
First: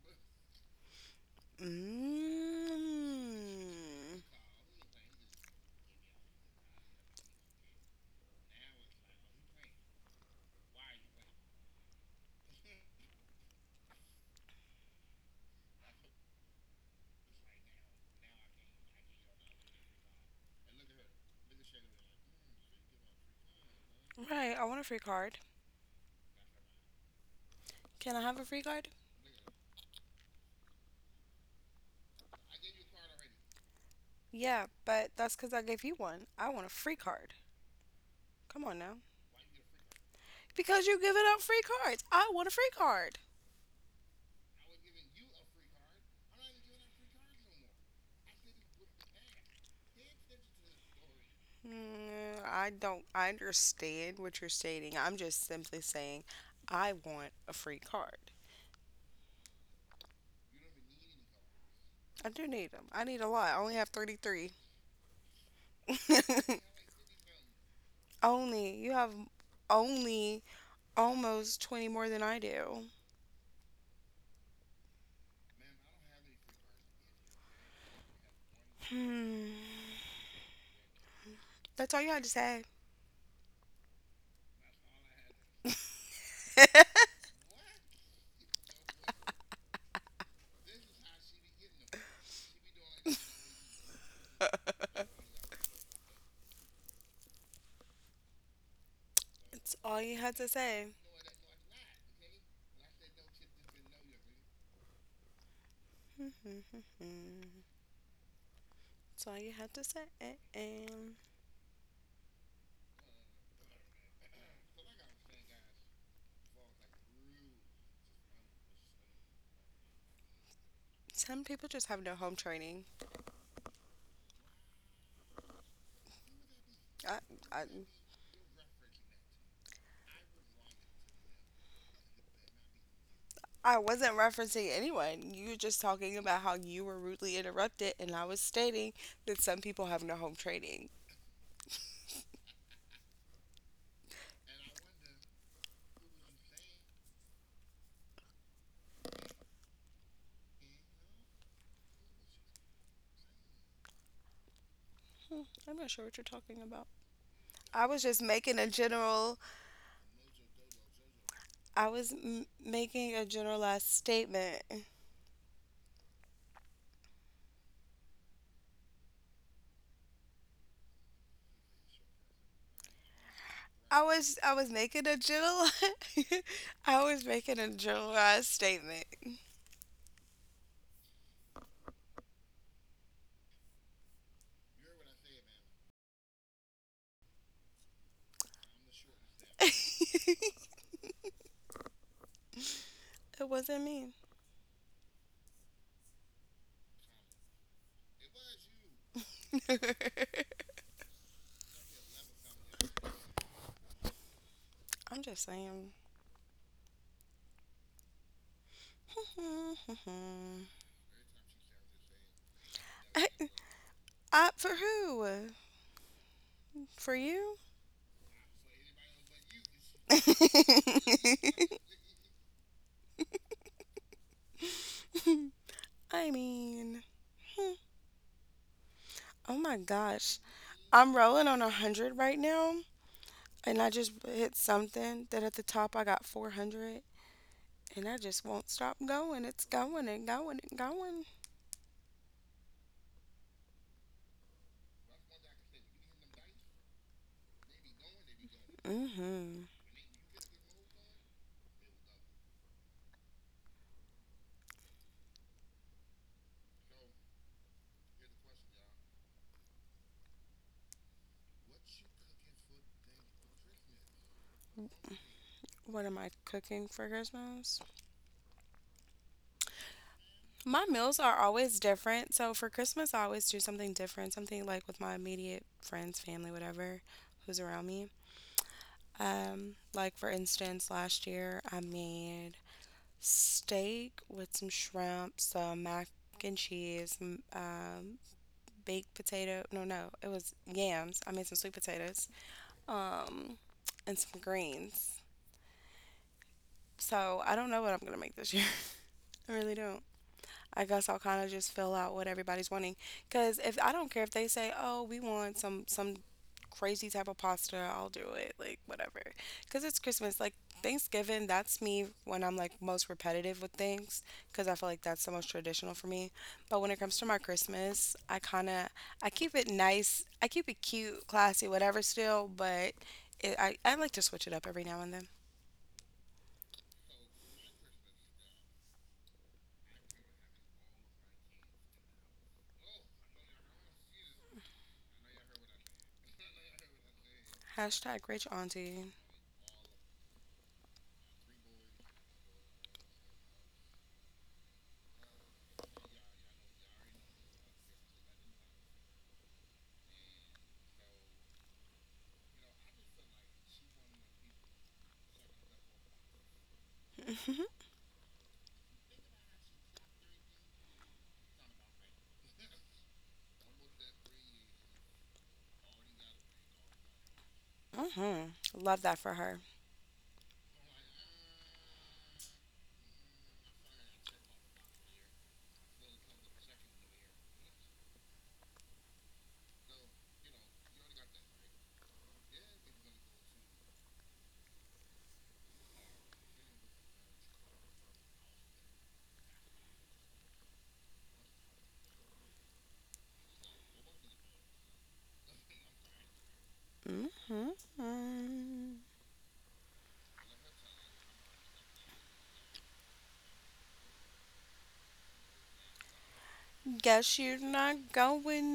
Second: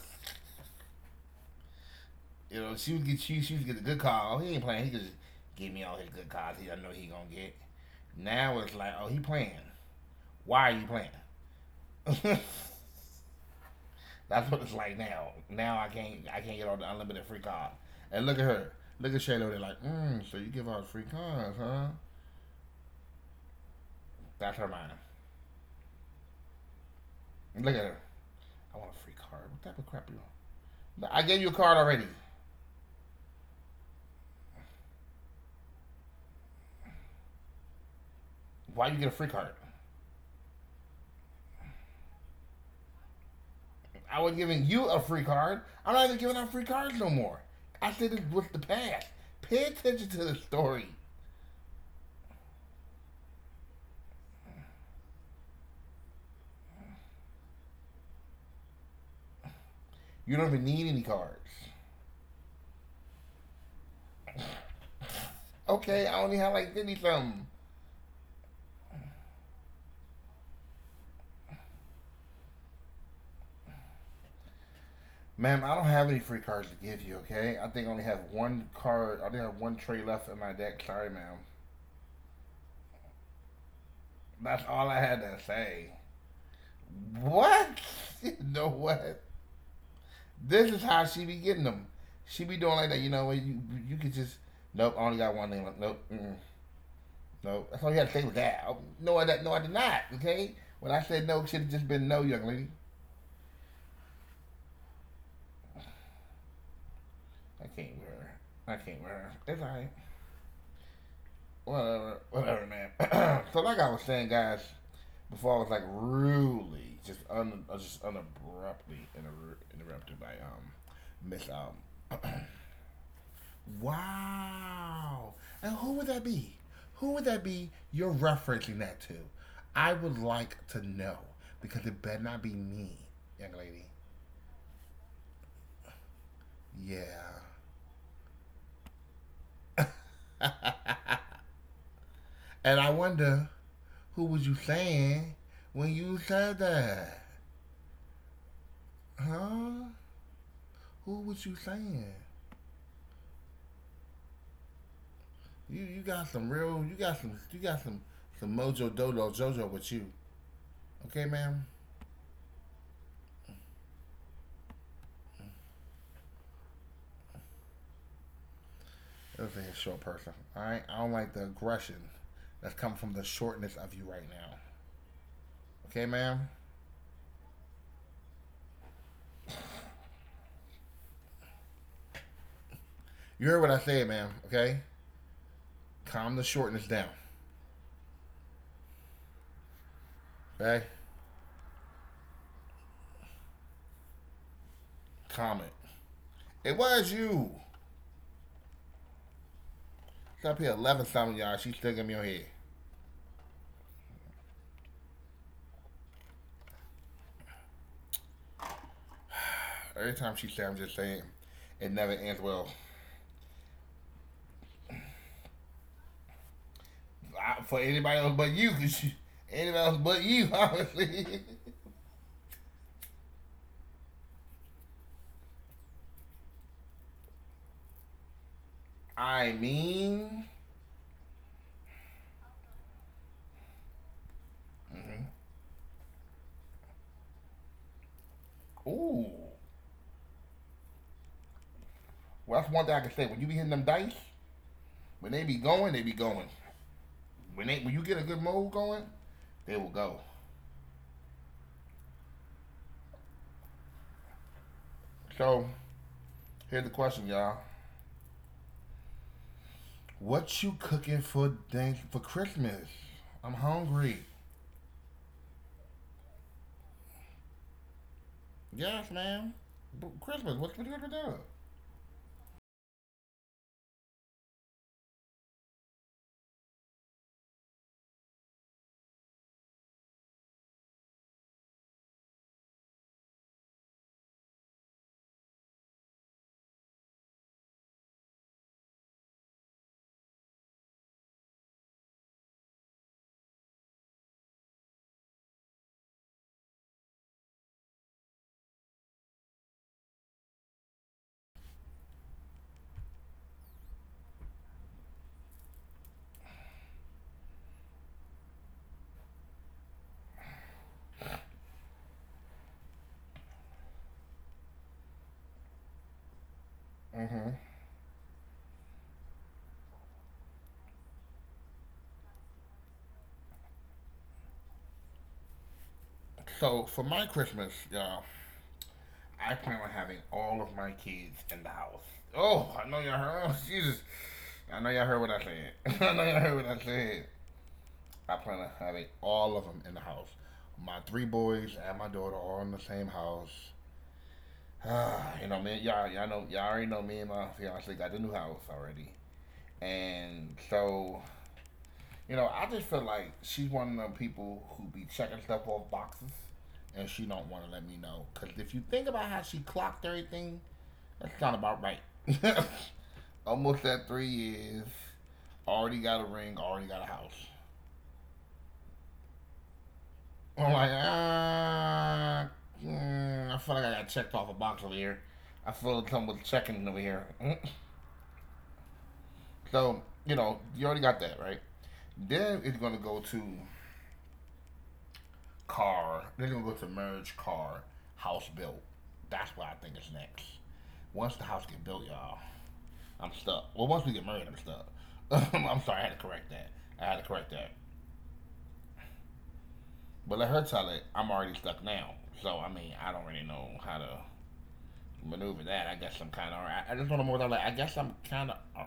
Speaker 2: Mm.
Speaker 1: You know she was get the good cards. He ain't playing. He could just give me all his good cards. He I know he gonna get. Now it's like, oh, he playing. Why are you playing? *laughs* That's what it's like now. Now I can't get all the unlimited free cards. And look at her. Look at Shayla. They're like, mm, so you give out free cards, huh?
Speaker 2: Right.
Speaker 1: That's
Speaker 2: I
Speaker 1: her
Speaker 2: want a
Speaker 1: mind.
Speaker 2: free card.
Speaker 1: Look at her.
Speaker 2: Can I have a free
Speaker 1: I
Speaker 2: card?
Speaker 1: want a free card. What type of crap you want? I gave you a card already.
Speaker 2: Yeah, but that's because I gave you one. I want a free card. Come on now.
Speaker 1: Why you get a free card?
Speaker 2: Because you giving out free cards. I want a free card.
Speaker 1: I was not giving you a free card. I'm not even giving out free cards no more. I said this was the past. Pay attention to the story.
Speaker 2: Mm, I don't. I understand what you're stating. I'm just simply saying I want a free card.
Speaker 1: You don't even need any cards.
Speaker 2: I do need them. I need a lot. I only have 33.
Speaker 1: Okay, I only have like
Speaker 2: *laughs*
Speaker 1: 50 something.
Speaker 2: Only. You have only almost 20 more than I do.
Speaker 1: Ma'am, I don't have any free cards to give you, okay? I think I only have one card. I think I
Speaker 2: Hmm.
Speaker 1: have one tray left in my deck. Sorry, ma'am.
Speaker 2: That's all you had to say.
Speaker 1: That's all I had to say.
Speaker 2: *laughs* That's
Speaker 1: What? *laughs* You know what? This is how she be getting them. She be doing like that. You know what? You could just, nope, I only got one thing left. Nope, mm-mm, nope. That's all you got to say with
Speaker 2: all
Speaker 1: that.
Speaker 2: you had
Speaker 1: Oh,
Speaker 2: to
Speaker 1: no,
Speaker 2: say.
Speaker 1: no, I did not, okay? When I said no, it should have just been no, young lady.
Speaker 2: *laughs* That's
Speaker 1: I can't
Speaker 2: all
Speaker 1: wear
Speaker 2: you had to
Speaker 1: her. I can't wear her. It's
Speaker 2: say.
Speaker 1: all right. Whatever, whatever, man. *clears throat* So like I was saying, guys, before I was like really just just unabruptly interrupted by
Speaker 2: Some people just
Speaker 1: Miss
Speaker 2: have no home training.
Speaker 1: *clears throat* Wow, and who would that be?
Speaker 2: I,
Speaker 1: Who would that
Speaker 2: I,
Speaker 1: be? You're referencing that to? I would like to know because it better not be me, young
Speaker 2: I
Speaker 1: lady.
Speaker 2: wasn't referencing anyone. You were just talking about how you were rudely interrupted, and
Speaker 1: Yeah.
Speaker 2: I was stating that some people have no home training.
Speaker 1: *laughs* And I wonder who was you saying when you said that, huh? Who was you saying?
Speaker 2: Hmm, I'm not sure what you're talking about. I was just making a
Speaker 1: You got
Speaker 2: general.
Speaker 1: some mojo dodo jojo with you.
Speaker 2: I was
Speaker 1: Okay, ma'am?
Speaker 2: making a generalized statement.
Speaker 1: That's a short person. Alright? I don't like the aggression that's coming from the
Speaker 2: I was
Speaker 1: shortness
Speaker 2: making
Speaker 1: of
Speaker 2: a
Speaker 1: you right
Speaker 2: general.
Speaker 1: now.
Speaker 2: *laughs* I was
Speaker 1: Okay,
Speaker 2: making
Speaker 1: ma'am?
Speaker 2: a generalized statement.
Speaker 1: You heard what I said, ma'am, okay? Calm the shortness down. Okay?
Speaker 2: It wasn't me.
Speaker 1: Calm it. It was you.
Speaker 2: *laughs* I'm
Speaker 1: Stop here 11 something y'all, she's still give me your head.
Speaker 2: just saying. *laughs*
Speaker 1: Every time she say I'm just saying it never ends
Speaker 2: I,
Speaker 1: well.
Speaker 2: for who? For you?
Speaker 1: For anybody else but you, *laughs* anybody else
Speaker 2: *laughs*
Speaker 1: but you, honestly. *laughs*
Speaker 2: I mean, hmm. Oh my
Speaker 1: I
Speaker 2: gosh.
Speaker 1: mean,
Speaker 2: I'm rolling on 100 right now, and I just hit something that at the top I got 400. And I just won't stop going. It's going
Speaker 1: ooh,
Speaker 2: and going and going.
Speaker 1: well, that's one thing I can say. When you be hitting them dice, when they be going, they be going. When you get a good move going,
Speaker 2: Mhm.
Speaker 1: they will go. So here's the question, y'all: what you cooking for dang for Christmas? I'm hungry.
Speaker 2: What am I cooking for Christmas?
Speaker 1: Yes, ma'am.
Speaker 2: My
Speaker 1: Christmas.
Speaker 2: meals
Speaker 1: What
Speaker 2: are
Speaker 1: you gonna
Speaker 2: always
Speaker 1: do?
Speaker 2: different. So for Christmas, I always do something different, something like with my immediate friends, family, whatever, who's around me. Like for instance, last year I made steak with some shrimp, some mac and cheese, baked potato. No, no, it was yams. I made some sweet potatoes, um, and some greens. So I don't know what I'm gonna make this year. *laughs* I really don't. I guess I'll kind of just fill out what everybody's wanting. Cause if I don't care if they say, "Oh, we want some crazy type of pasta," I'll do it. Like whatever. Cause it's Christmas. Like Thanksgiving, that's me when I'm like most repetitive with things. Cause I feel like that's the most traditional for me. But when it comes to my
Speaker 1: Mm-hmm.
Speaker 2: Christmas, I kind of I keep it nice. I keep it cute, classy, whatever. Still, but I like to switch it up every now and then.
Speaker 1: So for my Christmas, y'all, I plan on having all of my kids in the house. Oh, I know y'all heard. Oh, Jesus. I know y'all heard what I said. *laughs* I know y'all heard what I said.
Speaker 2: Hashtag rich
Speaker 1: I plan on
Speaker 2: auntie.
Speaker 1: having all of them in the house. My three boys and my daughter all in the same house. *sighs* Ah, you know, man, y'all know, y'all already know me and my fiance got the new house already, and so, you know, I just feel like she's one of them people who be checking stuff off boxes, and she don't want to let
Speaker 2: *laughs*
Speaker 1: me know. Cause if you think about how she clocked everything, that sound about right. *laughs* Almost at 3 years. Already got a ring. Already got a house.
Speaker 2: Hmm. Love that for her.
Speaker 1: I'm like, ah, mm, I feel like I got checked off a box over here. I feel like someone was checking over here. *laughs* so you know, you already got that right. Then it's gonna go to car. Then it's gonna go to marriage, car, house built. That's what I think is next. Once the house get built, y'all. I'm stuck. Well, once we get married, I'm stuck. *laughs* I'm sorry, I had to correct that. I had to correct that.
Speaker 2: Hmm.
Speaker 1: But let her tell it. I'm already stuck now. So I mean, I don't really know how to maneuver that. I guess I'm kind of. I just want to more
Speaker 2: Guess
Speaker 1: like.
Speaker 2: you're
Speaker 1: I guess I'm
Speaker 2: not
Speaker 1: kind of
Speaker 2: going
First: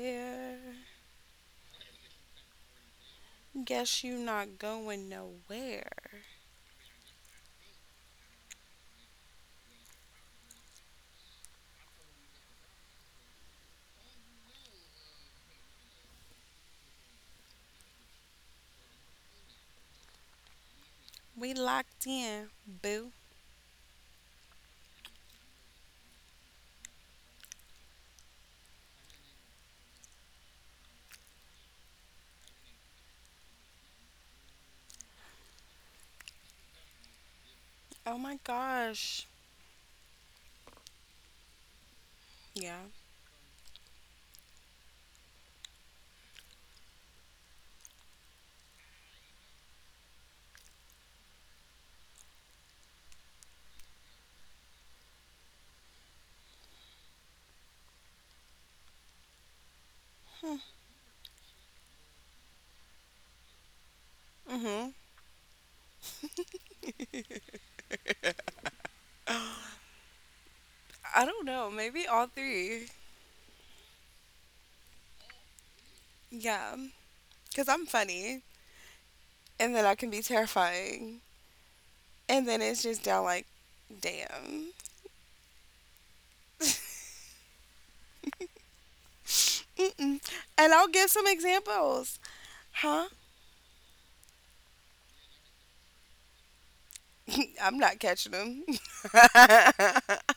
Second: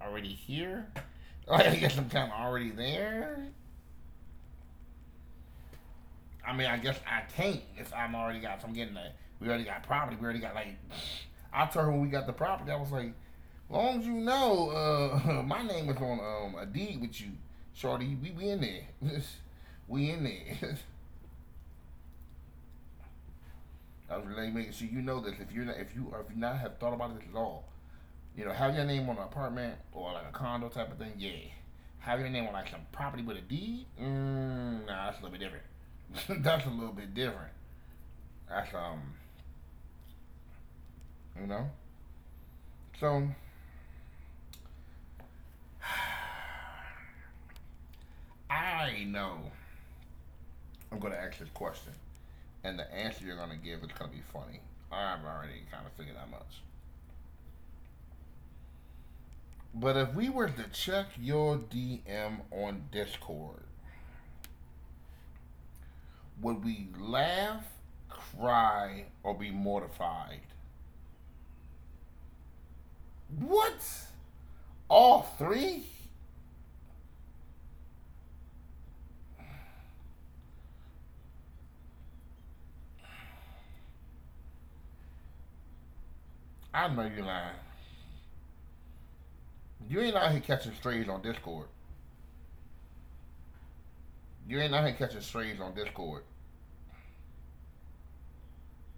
Speaker 1: already here. *laughs* Like, I guess I'm kind of already there.
Speaker 2: Guess you're not going nowhere.
Speaker 1: I mean, I guess I can't if I'm already got. If I'm getting a, we already got property. We already got like. *sniffs* I told her when we got the property, I was like, long as *laughs* my name is on a deed with you, Shorty. We in there. *laughs* We in there.
Speaker 2: We locked in, boo.
Speaker 1: *laughs* I was really making sure you know this. If you not have thought about this at all, have your name on an apartment or like a condo type of thing. Yeah, have your name on like some property with a deed. Nah, that's a little bit different. *laughs* That's a little bit different.
Speaker 2: Oh my
Speaker 1: That's
Speaker 2: gosh.
Speaker 1: you know.
Speaker 2: Yeah.
Speaker 1: So I know I'm going to ask this question, and the answer you're going to give is going to be funny. I've already kind of figured that much. But if we were to check your DM on Discord,
Speaker 2: Mm-hmm.
Speaker 1: would we laugh, cry, or be mortified?
Speaker 2: I don't know. Maybe all three.
Speaker 1: What? All three?
Speaker 2: Yeah. Because I'm funny. And then I can be terrifying. And then it's just down like, damn.
Speaker 1: I know you're lying.
Speaker 2: Mm-mm. And
Speaker 1: You
Speaker 2: I'll
Speaker 1: ain't
Speaker 2: give
Speaker 1: out
Speaker 2: some
Speaker 1: here catching strays on
Speaker 2: examples.
Speaker 1: Discord.
Speaker 2: Huh?
Speaker 1: You ain't out here catching strays on
Speaker 2: *laughs*
Speaker 1: Discord.
Speaker 2: I'm not catching them. *laughs*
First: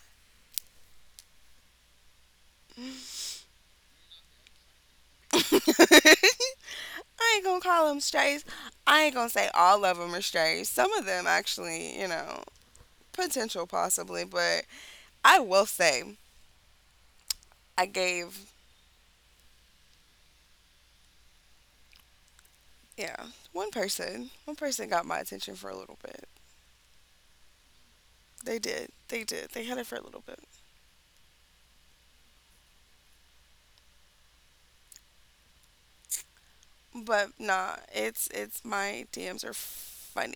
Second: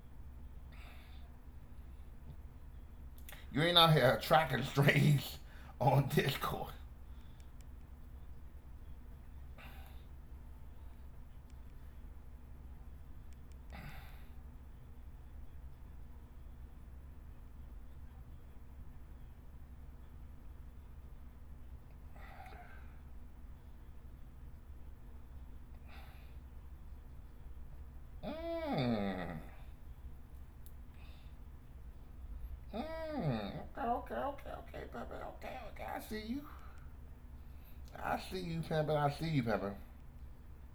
Speaker 1: You ain't out here *laughs* tracking strays on
Speaker 2: *laughs*
Speaker 1: Discord.
Speaker 2: I ain't gonna call them strays. I ain't gonna say all of them are strays. Some of them actually, you know, potential possibly, but I will say I gave, yeah, one person got my attention for a little bit. They did.
Speaker 1: Mmm.
Speaker 2: They did. They had it for a little bit.
Speaker 1: Mm, okay, okay, okay, okay, Pepper. Okay, okay. I see you.
Speaker 2: But nah,
Speaker 1: I see you, Pepper.
Speaker 2: it's
Speaker 1: I see you,
Speaker 2: my
Speaker 1: Pepper.
Speaker 2: DMs are funny.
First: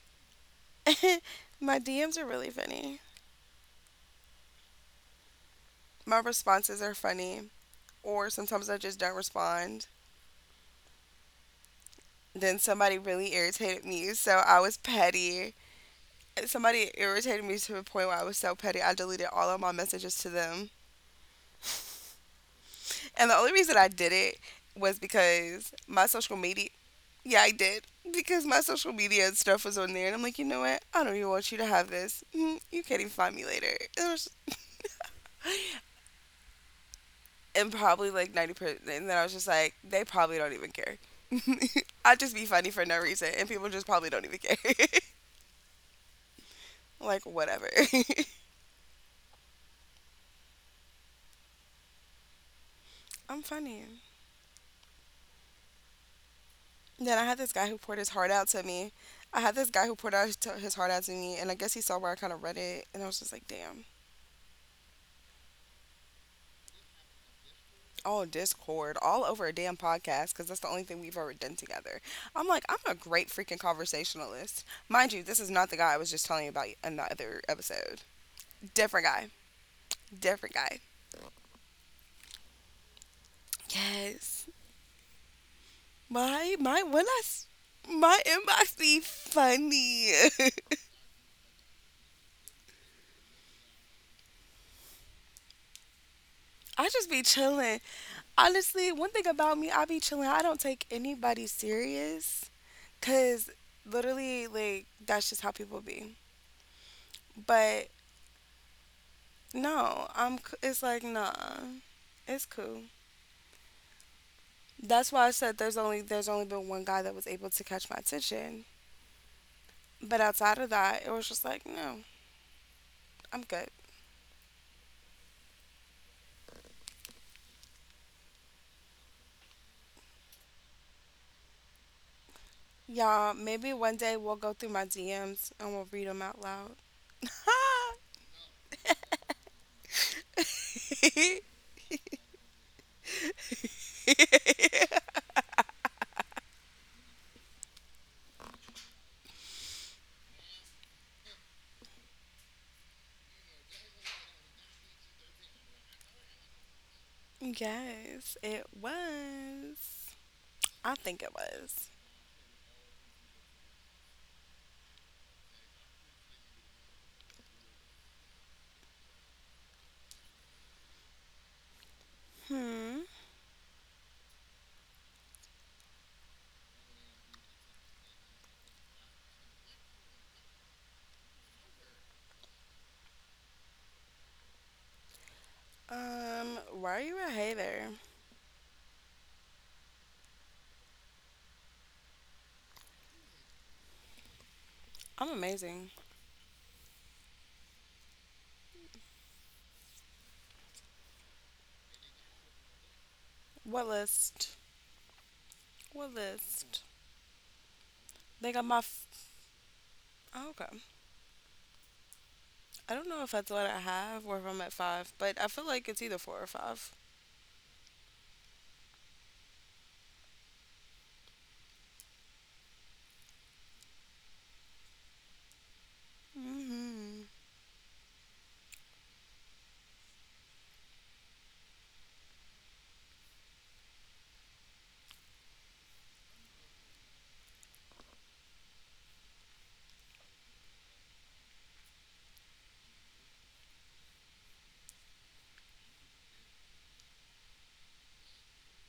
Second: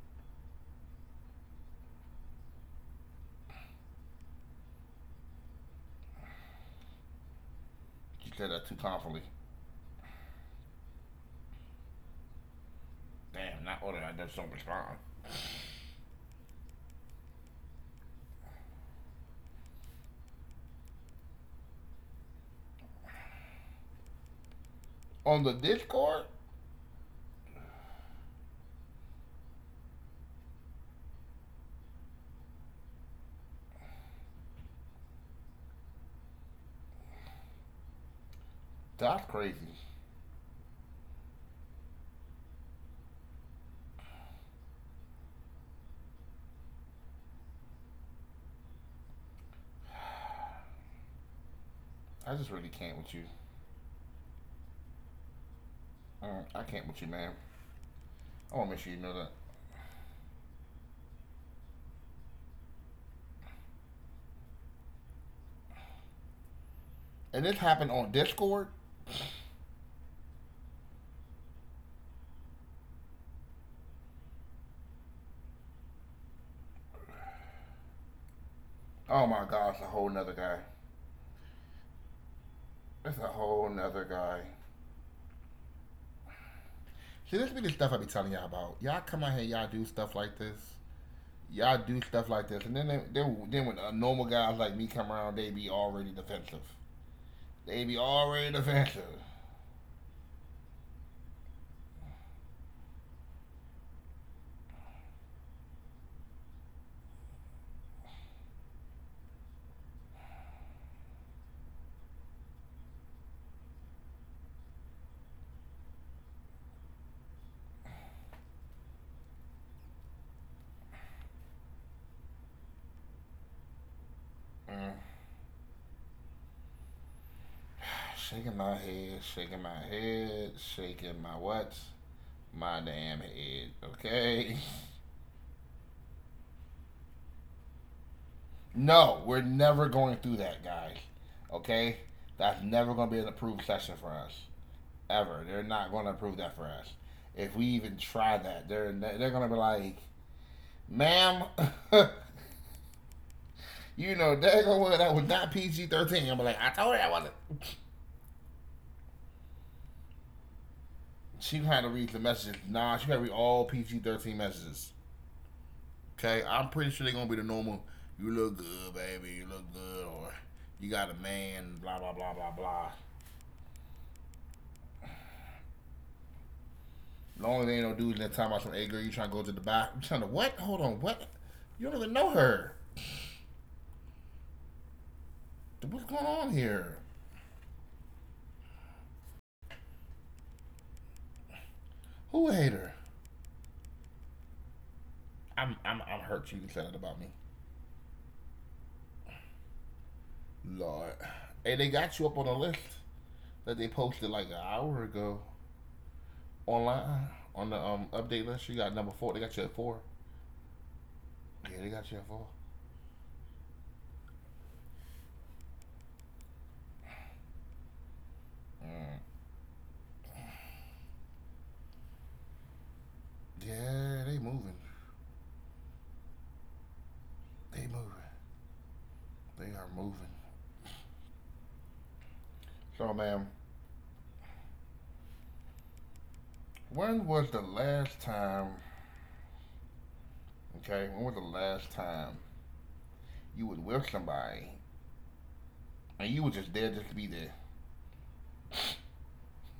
Speaker 2: *laughs* My DMs are really funny. My responses are funny,
Speaker 1: She
Speaker 2: or
Speaker 1: said that too
Speaker 2: sometimes I just
Speaker 1: confidently.
Speaker 2: don't respond. Then somebody really
Speaker 1: Damn, not order.
Speaker 2: irritated
Speaker 1: I
Speaker 2: me,
Speaker 1: just don't
Speaker 2: so I was
Speaker 1: respond.
Speaker 2: petty somebody irritated me to a point where I was so petty. I deleted all of my messages to them. And the only reason I did it was
Speaker 1: On the
Speaker 2: because
Speaker 1: Discord?
Speaker 2: my social media, yeah, I did. Because my social media and stuff was on there. And I'm like, you know what? I don't even want you to have this. You can't even find me later. And, I was- and probably like
Speaker 1: That's
Speaker 2: 90%.
Speaker 1: crazy.
Speaker 2: And then I was just like, they probably don't even care. *laughs* I just be funny for no reason. And people just probably don't even care. *laughs* Like, whatever.
Speaker 1: I just really can't with you.
Speaker 2: *laughs* I'm funny.
Speaker 1: Mm, I can't with you, man.
Speaker 2: Then I had this guy who
Speaker 1: I want to
Speaker 2: poured
Speaker 1: make
Speaker 2: his
Speaker 1: sure you
Speaker 2: heart
Speaker 1: know
Speaker 2: out
Speaker 1: that.
Speaker 2: to me. I had this guy who poured out his heart out to me, and I guess he saw where I kind of read it, and I was just like, damn.
Speaker 1: And this happened on Discord?
Speaker 2: All discord, all over a damn podcast, because that's the only thing we've ever done together. I'm like, I'm a great freaking conversationalist. Mind you, this is not the guy I was just telling you about in the other episode.
Speaker 1: Oh my gosh, a
Speaker 2: Different
Speaker 1: whole
Speaker 2: guy.
Speaker 1: nother guy.
Speaker 2: Different guy.
Speaker 1: It's a whole nother guy.
Speaker 2: Yes.
Speaker 1: See,
Speaker 2: My,
Speaker 1: this be the
Speaker 2: my,
Speaker 1: stuff I
Speaker 2: when
Speaker 1: be
Speaker 2: I,
Speaker 1: telling
Speaker 2: s-
Speaker 1: y'all about. Y'all
Speaker 2: my
Speaker 1: come out here, y'all
Speaker 2: inbox
Speaker 1: do
Speaker 2: be
Speaker 1: stuff like this.
Speaker 2: funny. *laughs*
Speaker 1: Y'all do stuff like this, and then then when normal guys like me come around, they be already defensive.
Speaker 2: I
Speaker 1: They be
Speaker 2: just be
Speaker 1: already
Speaker 2: chilling.
Speaker 1: defensive.
Speaker 2: Honestly, one thing about me, I be chilling. I don't take anybody serious because literally, like, that's just how people be. But no, I'm, c- it's like, nah, it's cool. That's why I said there's only been one guy that was able to catch my attention. But outside of that, it was just like, no, I'm good.
Speaker 1: Mm. Shaking my head, shaking my head, shaking my what? My damn head.
Speaker 2: Y'all, maybe
Speaker 1: Okay. *laughs*
Speaker 2: one day we'll go through my DMs and we'll read them out loud.
Speaker 1: No, we're never going through that, guys. Okay,
Speaker 2: *laughs*
Speaker 1: that's never going to be an approved session for us ever. They're not going to approve that for us. If we even try that, they're going to be like, "Ma'am." *laughs* You know, daggone well, that was not PG-13. I'm like, I told her I wasn't.
Speaker 2: Yes, it was.
Speaker 1: She had to
Speaker 2: I
Speaker 1: read the
Speaker 2: think it
Speaker 1: messages.
Speaker 2: was.
Speaker 1: Nah, she got to read all PG-13 messages. Okay? I'm pretty sure they're going to be the normal, you look good, baby, you look good, or you got a man, blah, blah, blah, blah, blah.
Speaker 2: Hmm.
Speaker 1: Long as they ain't no dudes that time about some, hey, girl, you trying to go to the back. You trying to what? Hold on, what? You don't even know her. What's going on here?
Speaker 2: Why are you a hater?
Speaker 1: Who a hater? I'm
Speaker 2: I'm
Speaker 1: hurt you said
Speaker 2: amazing.
Speaker 1: that about me. Lord. Hey, they got you up on the list that they posted like an
Speaker 2: What
Speaker 1: hour ago
Speaker 2: list? What
Speaker 1: online on the
Speaker 2: list?
Speaker 1: update list. You got number four. They
Speaker 2: They
Speaker 1: got
Speaker 2: got
Speaker 1: you at
Speaker 2: my.
Speaker 1: four.
Speaker 2: F- oh, okay.
Speaker 1: Yeah, they got you at four.
Speaker 2: I don't know if that's what I have or if I'm at five, but I feel like it's either four or five.
Speaker 1: Mm. Yeah, they moving. They moving.
Speaker 2: Mm-hmm.
Speaker 1: They are moving. So, ma'am, when was the last time? Okay, when was the last time you was with somebody and you were just there just to be there? *laughs*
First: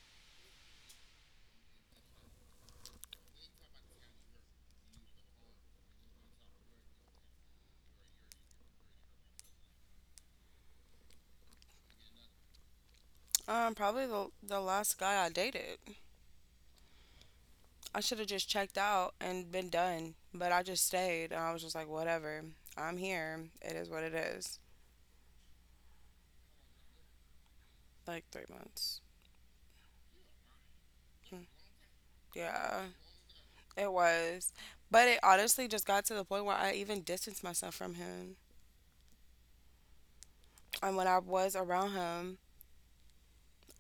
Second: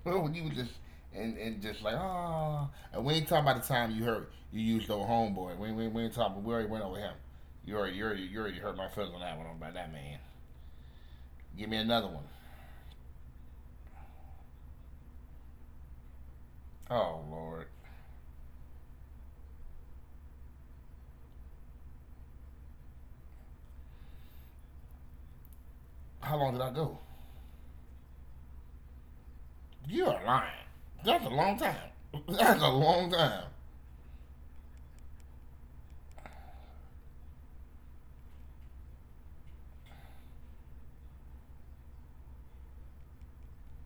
Speaker 1: When you were just and just like and we ain't talking about the time you heard you used old homeboy. We ain't talking. We already went over him. You already hurt my feelings on that one about that man. Give me another one.
Speaker 2: Probably the last guy I dated.
Speaker 1: Oh Lord,
Speaker 2: I should have just checked out and been done, but I just stayed and I was just like, whatever. I'm here. It is what it is.
Speaker 1: how long did I go?
Speaker 2: Like 3 months.
Speaker 1: You are lying. That's a
Speaker 2: Mm,
Speaker 1: long time. *laughs* That's a
Speaker 2: Yeah,
Speaker 1: long time.
Speaker 2: it was. But it honestly just got to the point where I even distanced myself from him. And when I was around him,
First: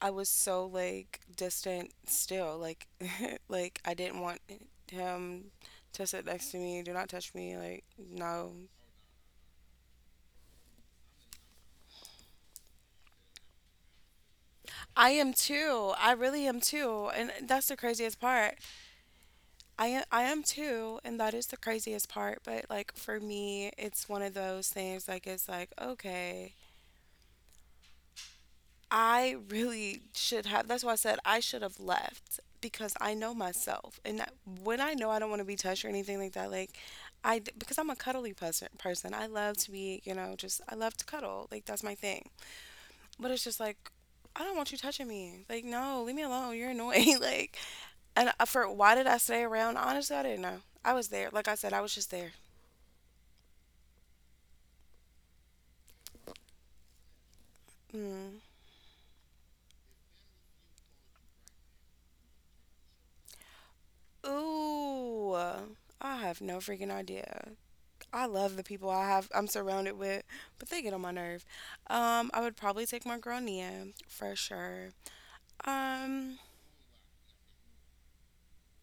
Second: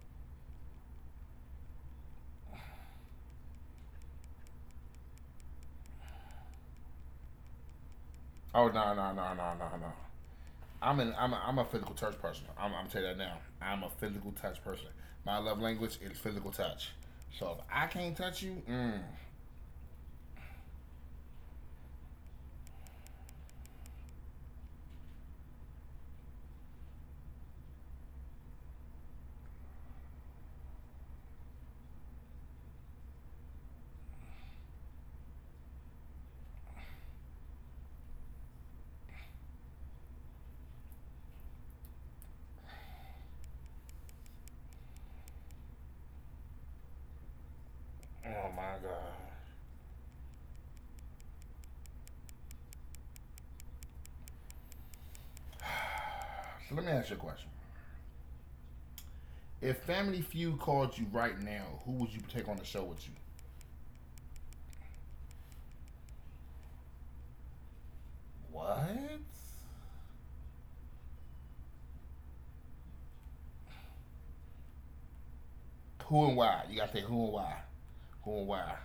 Speaker 2: I was so like distant still. Like *laughs* like I didn't want him to sit next to me. Do not touch me. Like no.
Speaker 1: Oh no no no no no no. I'm a physical touch person. I'm tell you that now. I'm a physical touch person.
Speaker 2: I am
Speaker 1: My love
Speaker 2: too.
Speaker 1: language
Speaker 2: I
Speaker 1: is
Speaker 2: really
Speaker 1: physical
Speaker 2: am
Speaker 1: touch.
Speaker 2: too. And
Speaker 1: So if
Speaker 2: that's the
Speaker 1: I can't
Speaker 2: craziest
Speaker 1: touch
Speaker 2: part.
Speaker 1: you,
Speaker 2: I am too, and that is the craziest part. But like for me, it's one of those things like it's like, okay, I really should have. That's why I said I should have left because I know myself. And that, when I know I don't want to be touched or anything like that, like I, because I'm a cuddly person, I love to be, you know, just, I love to cuddle. Like, that's my thing. But it's just like, I don't want you touching me. Like, no, leave me alone. You're annoying. *laughs* Like, and
Speaker 1: oh
Speaker 2: for
Speaker 1: my
Speaker 2: why did
Speaker 1: god.
Speaker 2: I stay around? Honestly, I didn't know. I was there. Like I said, I was just there.
Speaker 1: So let me ask you a question.
Speaker 2: Mm.
Speaker 1: If Family Feud called you right now, who would you take on the show with you?
Speaker 2: Ooh, I have no freaking idea. I love the people
Speaker 1: What?
Speaker 2: I'm surrounded with, but they get on my nerve. I would probably take my girl Nia for sure.
Speaker 1: Who and
Speaker 2: Um,
Speaker 1: why? You gotta say who and why. Who and why?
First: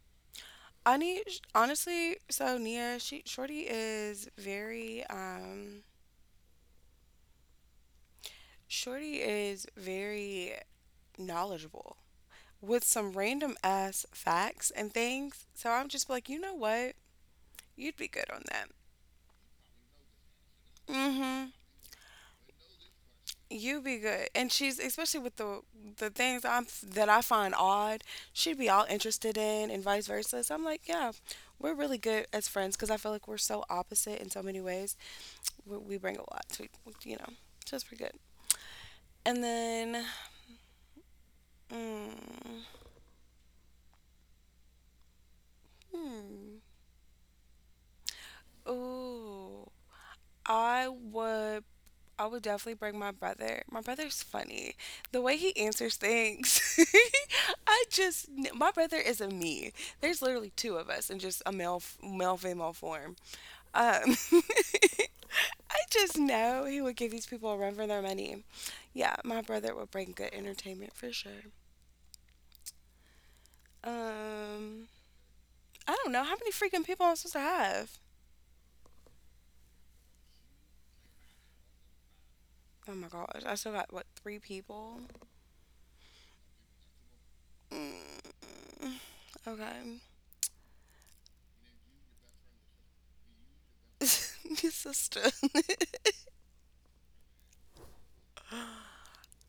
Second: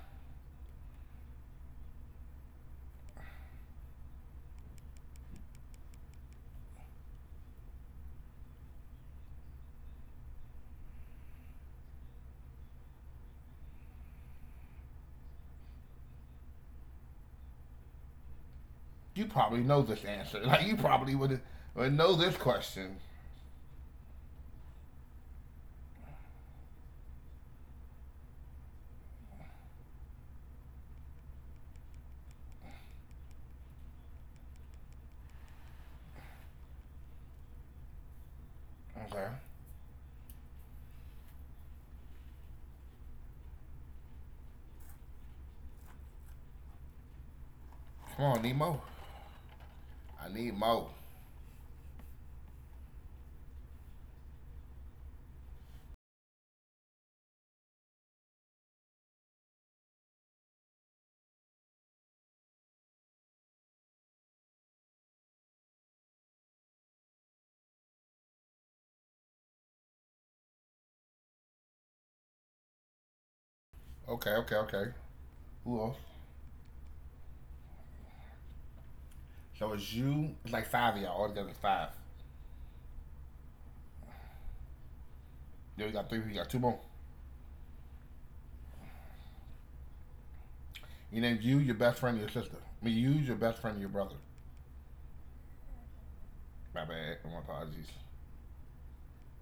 Speaker 2: I need honestly, so Nia, she Shorty is very knowledgeable with some random ass facts and things. So I'm just like, you know what? You'd be good on that.
Speaker 1: You probably know this answer. *laughs* Like you
Speaker 2: Mm-hmm.
Speaker 1: probably would know this question.
Speaker 2: You be good, and she's especially with the things I'm that I find odd. She'd be all interested in, and vice versa. So I'm like, yeah, we're really good as friends because I feel like we're so opposite in so many ways. We bring a lot to you know, just pretty good. And
Speaker 1: Okay.
Speaker 2: then, mm, hmm,
Speaker 1: Come on, I need more.
Speaker 2: ooh,
Speaker 1: I need
Speaker 2: I
Speaker 1: more.
Speaker 2: would I would definitely bring my brother. My brother's funny. The way he answers things, *laughs* I just my brother is a me. There's literally two of us in just a male female form. Um, *laughs* I just know he would give these people a run for their money. Yeah, my brother would bring good entertainment for sure.
Speaker 1: Okay, okay,
Speaker 2: Um,
Speaker 1: okay. Who
Speaker 2: I
Speaker 1: else?
Speaker 2: don't know how many freaking people I'm supposed to have.
Speaker 1: So it's you. It's like five of y'all. All together, it's five.
Speaker 2: Oh my gosh, I still got what three people?
Speaker 1: Then we got three. We got two more.
Speaker 2: Mm, okay,
Speaker 1: You named you, your best friend, and your sister. I mean, you, your best friend, and your
Speaker 2: *laughs*
Speaker 1: brother.
Speaker 2: sister. *laughs*
Speaker 1: My bad. My apologies.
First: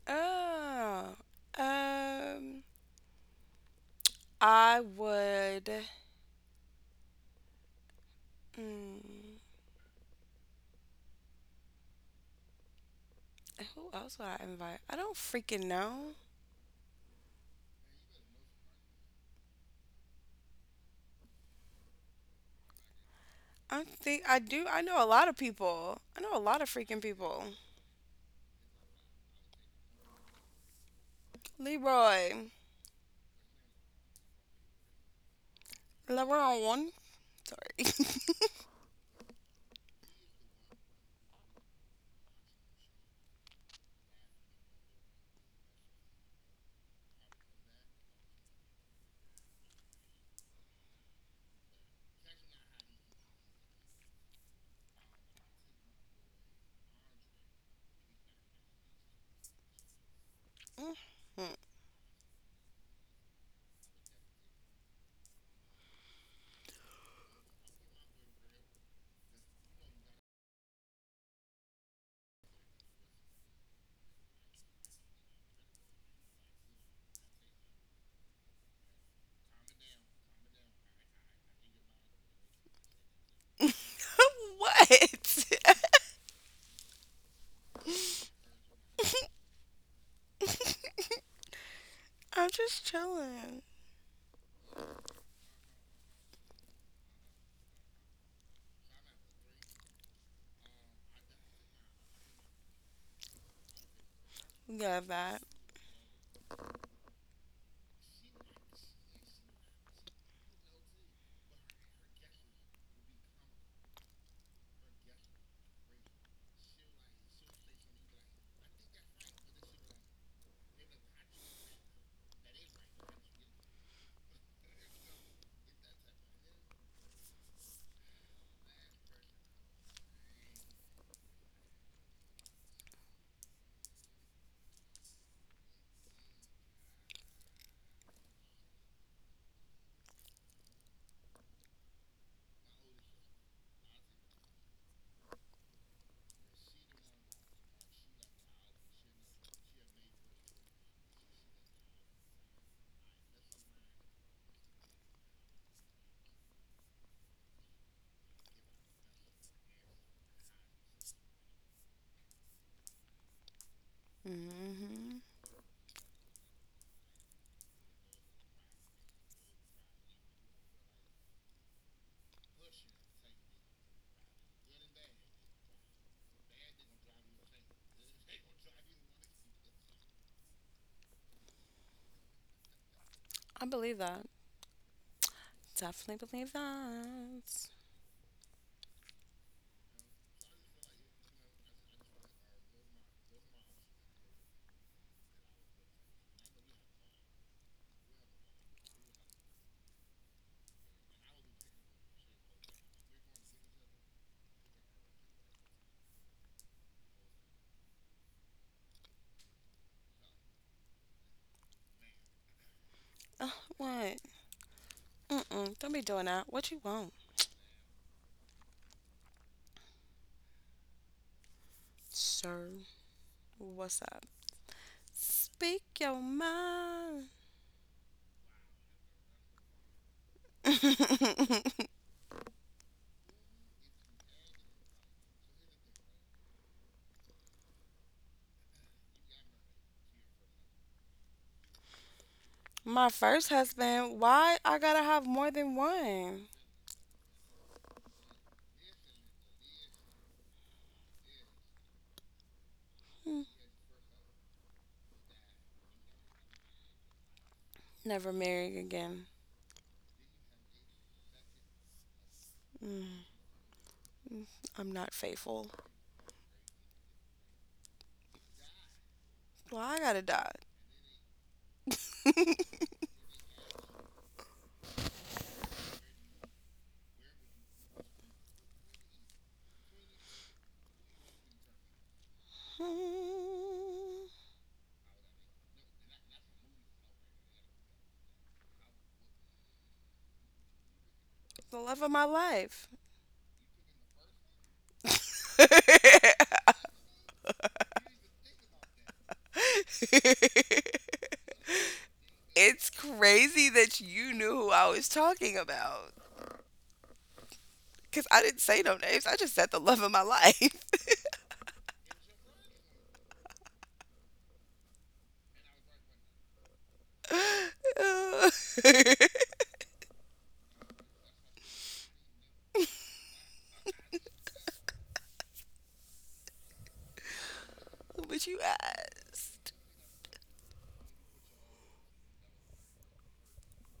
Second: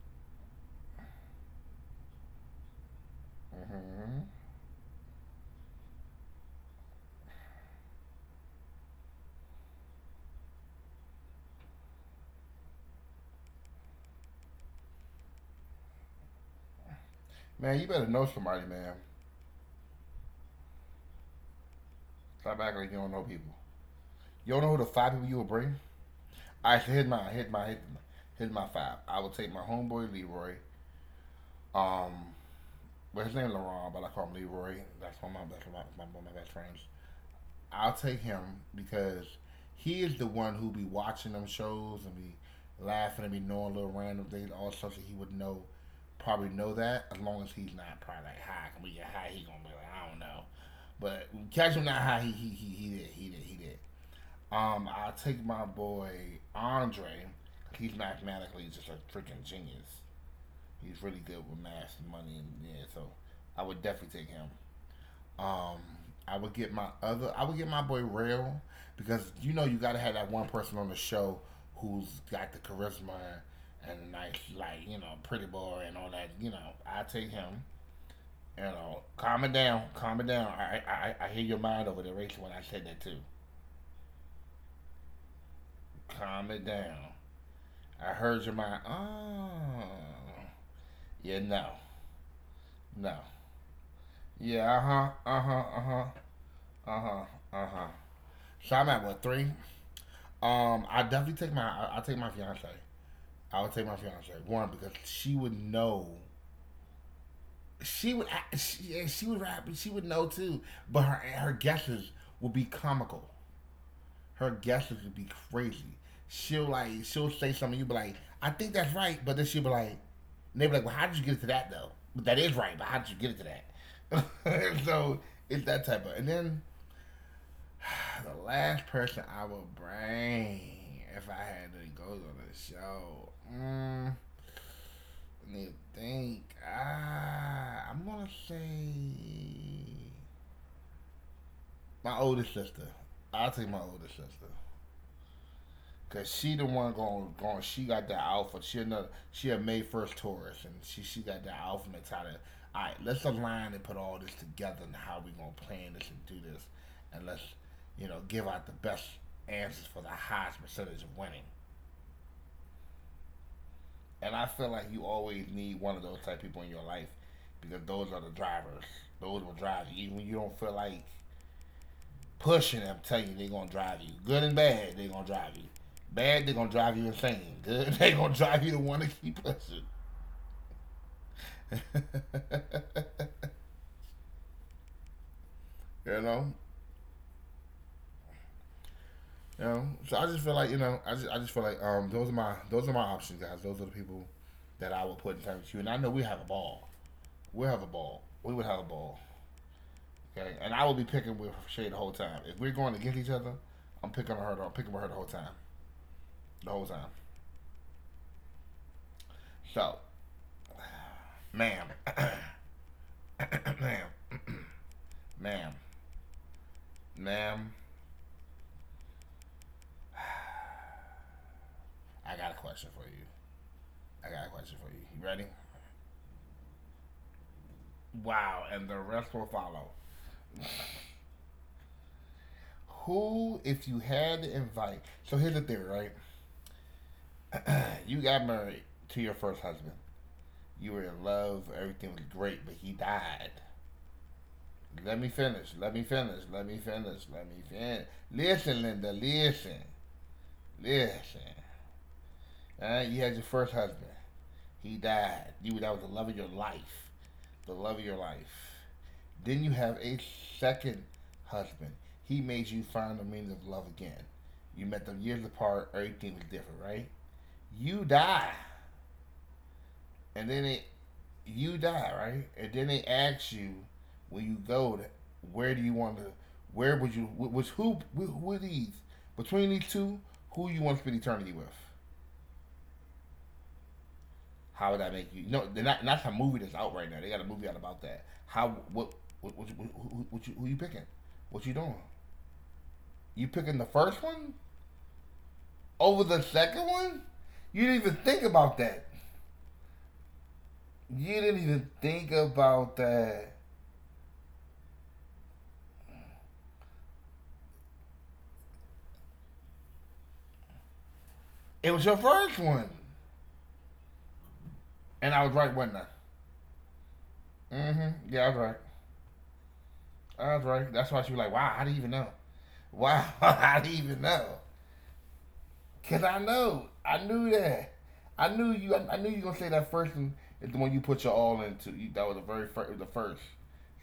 Speaker 2: Oh, um,
Speaker 1: Hmm.
Speaker 2: I would. Mm, who else would I invite? I don't freaking know.
Speaker 1: Man, you better know somebody, man. Stop acting like you don't know people.
Speaker 2: I think I
Speaker 1: You don't know
Speaker 2: do.
Speaker 1: who the
Speaker 2: I know a
Speaker 1: five people
Speaker 2: lot
Speaker 1: you
Speaker 2: of
Speaker 1: would bring?
Speaker 2: people. I know a lot
Speaker 1: I
Speaker 2: of
Speaker 1: right, so
Speaker 2: freaking
Speaker 1: hit my, hit
Speaker 2: people.
Speaker 1: my, hit my, hit my five. I would take my homeboy Leroy. Um,
Speaker 2: Leroy,
Speaker 1: Well, his name is Laurent, but I call him Leroy. That's one of my best, my, one of my best friends.
Speaker 2: Leroy.
Speaker 1: I'll
Speaker 2: Sorry.
Speaker 1: take him
Speaker 2: *laughs*
Speaker 1: because he is the one who be watching them shows and be laughing and be knowing little random things, all stuff that he would know, probably know that as long as he's not probably like high. When you get high, he gonna be like, I don't know. But catch him not high, he did he did he did. I'll take my boy Andre. He's mathematically just a freaking genius. He's really good
Speaker 2: Mm.
Speaker 1: with math and money, and yeah. So I would definitely take him. Um, I would get my other. I would get my boy Rail because you gotta have that one person on the show who's got the charisma and the nice, like pretty boy and all that. I take him. Calm it down, calm it down. I hear your mind over there, Rachel, when I said that too.
Speaker 2: *laughs* What?
Speaker 1: Calm it down. I heard your mind. Oh,
Speaker 2: *laughs*
Speaker 1: yeah, no,
Speaker 2: I'm just
Speaker 1: no,
Speaker 2: chilling.
Speaker 1: yeah, uh huh, uh huh, uh huh, uh huh, uh huh. So I'm at what three? I definitely take my fiance. I would take my fiance one
Speaker 2: You
Speaker 1: because
Speaker 2: love
Speaker 1: she
Speaker 2: that.
Speaker 1: would know. She, yeah, she would rap, but she would know too. But her guesses would be comical. Her guesses would be crazy. She'll like she'll say something. You be like, I think that's right, but then she'll be like, and they be like, well, how did you get to that though? But that is right. But how did you get it to that? *laughs* So it's that type of. And then the last person I would bring if I had to go on the show. I need to think. I'm gonna say my oldest sister. I'll take my oldest sister. Cause she the one going going. She got that alpha. She another. She a May 1st Taurus, and she got that alpha mentality. All right, let's align and put all this together and how we gonna plan this and do this, and let's give out the best answers for the highest percentage of winning. And I feel like you
Speaker 2: Hmm.
Speaker 1: always need one of those type of people in your life because those are the drivers. Those will drive you. Even when you don't feel like pushing them, tell you they're gonna drive you. Good and bad, they're gonna drive you. Bad, they're gonna drive you insane. Good, *laughs* they're gonna drive you to want to keep pushing. *laughs*
Speaker 2: I believe that. Definitely
Speaker 1: you
Speaker 2: believe
Speaker 1: know,
Speaker 2: that.
Speaker 1: So I just feel like I just feel like those are my options, guys. Those are the people that I would put in time with you. And I know we have a ball. We'll have a ball. We would have a ball. Okay, and I will be picking with Shay the whole time. If we're going against each other, I'm picking on her. I'm picking with her the whole time, the whole time. So, ma'am, *coughs*
Speaker 2: Uh, what?
Speaker 1: ma'am, ma'am,
Speaker 2: Mm-mm, don't be doing that. What you want,
Speaker 1: ma'am, I got a
Speaker 2: sir?
Speaker 1: question for you.
Speaker 2: What's
Speaker 1: I
Speaker 2: up?
Speaker 1: got a question for you. You ready?
Speaker 2: Speak your mind.
Speaker 1: Wow, and the rest will follow.
Speaker 2: *laughs*
Speaker 1: Who, if you had to invite? So here's the theory, right? You got married to your first husband. You were in love. Everything was great, but he
Speaker 2: My first
Speaker 1: died.
Speaker 2: husband, why I gotta
Speaker 1: Let
Speaker 2: have
Speaker 1: me
Speaker 2: more than
Speaker 1: finish. Let me finish.
Speaker 2: one?
Speaker 1: Let me finish. Let me finish. Listen, Linda. Listen. Listen, you
Speaker 2: Hmm,
Speaker 1: had your first husband. He died. You that was the love of your life, the love of your
Speaker 2: never marrying
Speaker 1: life.
Speaker 2: again.
Speaker 1: Then you have a second husband. He made you
Speaker 2: Mm,
Speaker 1: find the meaning of love again.
Speaker 2: I'm
Speaker 1: You
Speaker 2: not
Speaker 1: met them years
Speaker 2: faithful.
Speaker 1: apart. Everything was different, right? You die,
Speaker 2: Why I gotta die?
Speaker 1: and then it you die, right? And then
Speaker 2: *laughs*
Speaker 1: they ask you when you go, to, where do you want to? Where would you? Which who? Who are these? Between these two, who you want to spend eternity with?
Speaker 2: Hmm,
Speaker 1: How would that make you? No, and, that, and that's a movie that's out right now. They got a movie out about that. How? What? What? What, who, what you, who you picking? What you
Speaker 2: the
Speaker 1: doing?
Speaker 2: love of my life.
Speaker 1: You picking the first one over
Speaker 2: *laughs*
Speaker 1: the second one? You didn't even think about that. You didn't even think about
Speaker 2: It's
Speaker 1: that.
Speaker 2: crazy that you knew who I was talking about. Because I didn't say no names. I just said the love of my life. *laughs*
Speaker 1: It was your first one, and I was right, wasn't I? Mm-hmm. Yeah, I
Speaker 2: Uh,
Speaker 1: was right.
Speaker 2: *laughs*
Speaker 1: I was right. That's why she was like, "Wow, how do you even know? Wow, *laughs* how do you even know?" Cause I know, I knew that, I
Speaker 2: but you
Speaker 1: knew you, I knew you gonna say
Speaker 2: asked.
Speaker 1: that first one is the one you put your all into. You, that was the very first, the first.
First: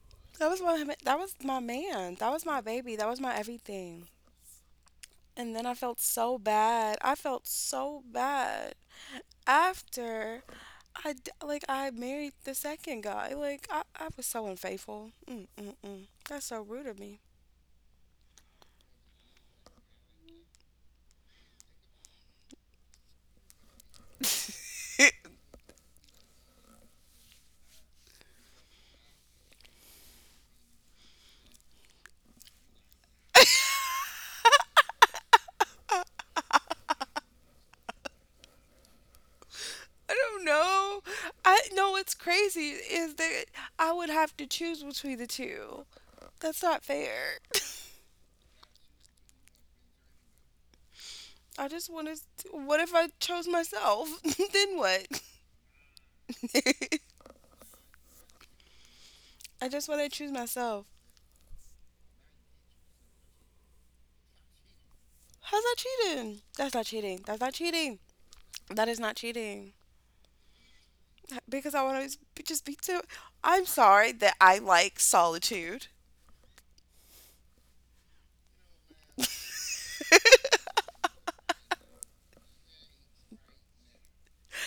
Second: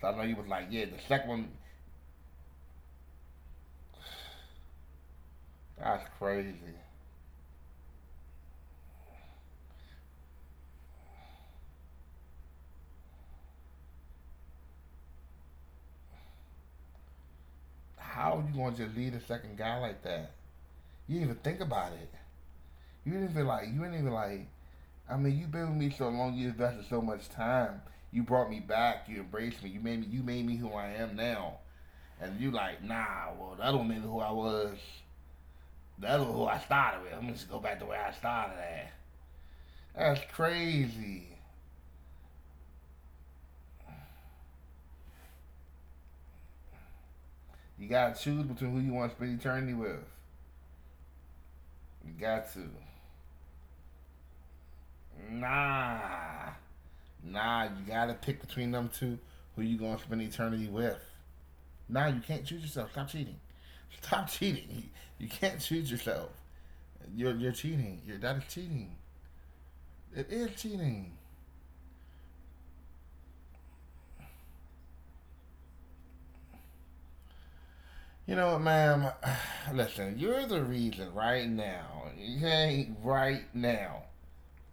Speaker 1: So I know you was
Speaker 2: That was
Speaker 1: like, yeah,
Speaker 2: my
Speaker 1: the second one,
Speaker 2: man. That was my baby. That was my everything. And then I felt
Speaker 1: that's
Speaker 2: so
Speaker 1: crazy.
Speaker 2: bad. I felt so bad after like I married the second guy. Like I was so unfaithful. Mm. That's so rude of me.
Speaker 1: How are you gonna just leave a second guy like that? You didn't even think about it. You didn't even like, you didn't even like. I mean, you've been with me so long, you invested so much time. You brought me back. You embraced me. You made me. You made me who I am now. And you like, nah. Well, that don't mean who I was. That was who I started with. I'm just go back to where I started at. That's
Speaker 2: I don't know.
Speaker 1: crazy.
Speaker 2: I know what's crazy is that I would have to choose between the two. That's not fair.
Speaker 1: You gotta choose between who you want to spend eternity with.
Speaker 2: I just
Speaker 1: You
Speaker 2: wanted.
Speaker 1: got
Speaker 2: To,
Speaker 1: to.
Speaker 2: what if I chose myself? *laughs* Then what?
Speaker 1: Nah.
Speaker 2: *laughs*
Speaker 1: Nah, you gotta pick between them two who
Speaker 2: I
Speaker 1: you
Speaker 2: just
Speaker 1: gonna
Speaker 2: want to
Speaker 1: spend
Speaker 2: choose
Speaker 1: eternity
Speaker 2: myself.
Speaker 1: with. Nah, you can't choose yourself. Stop cheating. Stop *laughs* cheating. You can't
Speaker 2: How's that
Speaker 1: choose yourself.
Speaker 2: cheating? That's not cheating.
Speaker 1: You're
Speaker 2: That's
Speaker 1: you're
Speaker 2: not
Speaker 1: cheating.
Speaker 2: cheating.
Speaker 1: You're that is cheating.
Speaker 2: That is not cheating.
Speaker 1: It is cheating.
Speaker 2: Because I want to just be too. I'm sorry that I like solitude.
Speaker 1: You know what, ma'am? *sighs* Listen, you're the reason right now. Okay? Right now.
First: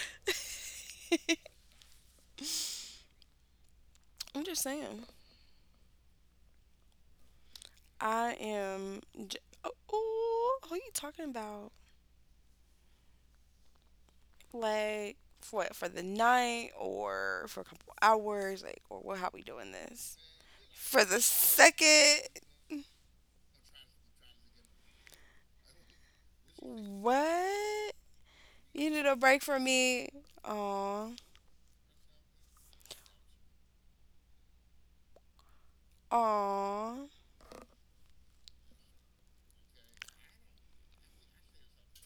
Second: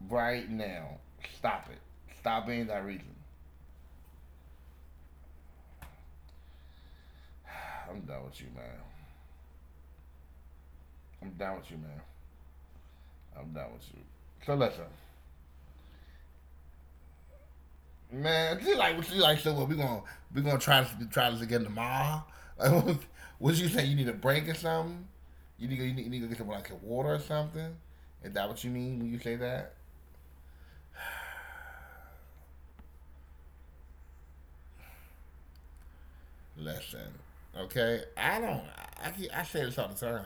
Speaker 1: Right now. Stop it. Stop being that reason.
Speaker 2: I'm just saying.
Speaker 1: I'm down
Speaker 2: I
Speaker 1: with you, man.
Speaker 2: am. j- Oh, who are you talking
Speaker 1: I'm down with
Speaker 2: about?
Speaker 1: you, man. I'm down with you. So
Speaker 2: Like
Speaker 1: listen,
Speaker 2: for what, for the night or for a couple hours? Like or what? How we doing this?
Speaker 1: man. She like,
Speaker 2: For
Speaker 1: so
Speaker 2: the
Speaker 1: what? We gonna we
Speaker 2: second?
Speaker 1: gonna try this again tomorrow. Like, *laughs* what you say? You need a break or something? You need
Speaker 2: What?
Speaker 1: to get some like water or
Speaker 2: You need a break
Speaker 1: something?
Speaker 2: from
Speaker 1: Is
Speaker 2: me.
Speaker 1: that what you mean when you say
Speaker 2: Aw.
Speaker 1: that?
Speaker 2: Aw.
Speaker 1: Listen, okay. I don't. I keep- I say this all the time.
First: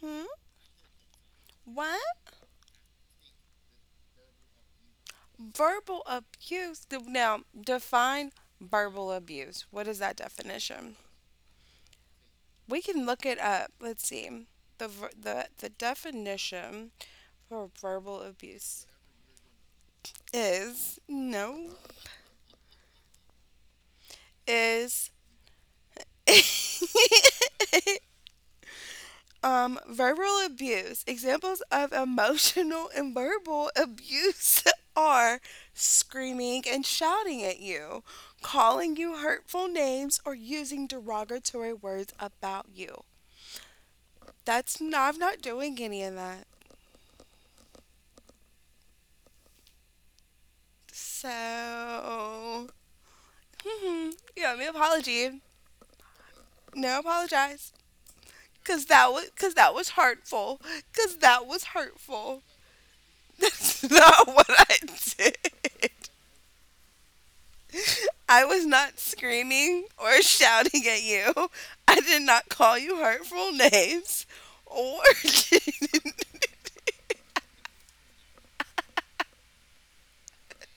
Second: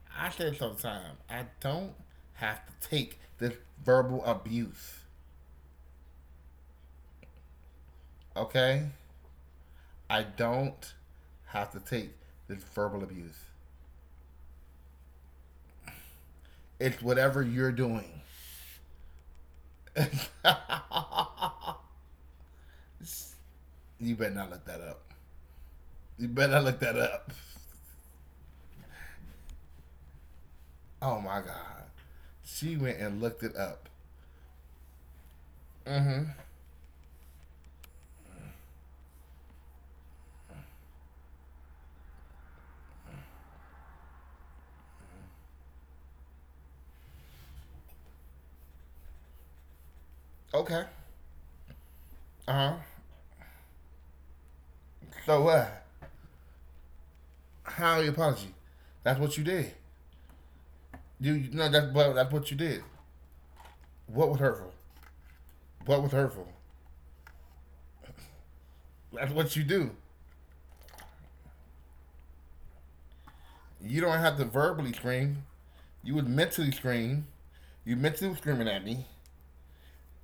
Speaker 2: Hmm?
Speaker 1: I say this all the time. I don't
Speaker 2: What?
Speaker 1: have to take this verbal abuse.
Speaker 2: Verbal abuse. Now, define
Speaker 1: Okay.
Speaker 2: verbal abuse. What is that
Speaker 1: I
Speaker 2: definition?
Speaker 1: don't have to take this
Speaker 2: We
Speaker 1: verbal
Speaker 2: can look it
Speaker 1: abuse.
Speaker 2: up. Let's see. The definition
Speaker 1: It's
Speaker 2: for
Speaker 1: whatever
Speaker 2: verbal
Speaker 1: you're
Speaker 2: abuse
Speaker 1: doing.
Speaker 2: is
Speaker 1: *laughs*
Speaker 2: no,
Speaker 1: you
Speaker 2: is
Speaker 1: better not look that up. You better not look
Speaker 2: *laughs*
Speaker 1: that up.
Speaker 2: Verbal abuse. Examples of
Speaker 1: Oh my
Speaker 2: emotional *laughs*
Speaker 1: God.
Speaker 2: and verbal
Speaker 1: She went and
Speaker 2: abuse
Speaker 1: looked it
Speaker 2: *laughs*
Speaker 1: up.
Speaker 2: are screaming and shouting at you, calling you hurtful names, or using derogatory words about you. That's not, I'm not doing any of that.
Speaker 1: Okay.
Speaker 2: So,
Speaker 1: Uh huh.
Speaker 2: hmm, you owe me an apology.
Speaker 1: So what?
Speaker 2: No, apologize.
Speaker 1: How your
Speaker 2: Cause that
Speaker 1: apology?
Speaker 2: was
Speaker 1: That's
Speaker 2: hurtful.
Speaker 1: what you did.
Speaker 2: Cause that was hurtful.
Speaker 1: You no, that's but
Speaker 2: *laughs*
Speaker 1: that's what you
Speaker 2: That's
Speaker 1: did.
Speaker 2: not what I *laughs*
Speaker 1: What was hurtful?
Speaker 2: did.
Speaker 1: What was hurtful?
Speaker 2: I was not screaming or *laughs*
Speaker 1: That's what you do.
Speaker 2: shouting at you. I did not call you hurtful names
Speaker 1: You don't
Speaker 2: or
Speaker 1: have to verbally
Speaker 2: *laughs*
Speaker 1: scream. You would mentally scream. You mentally was screaming at me,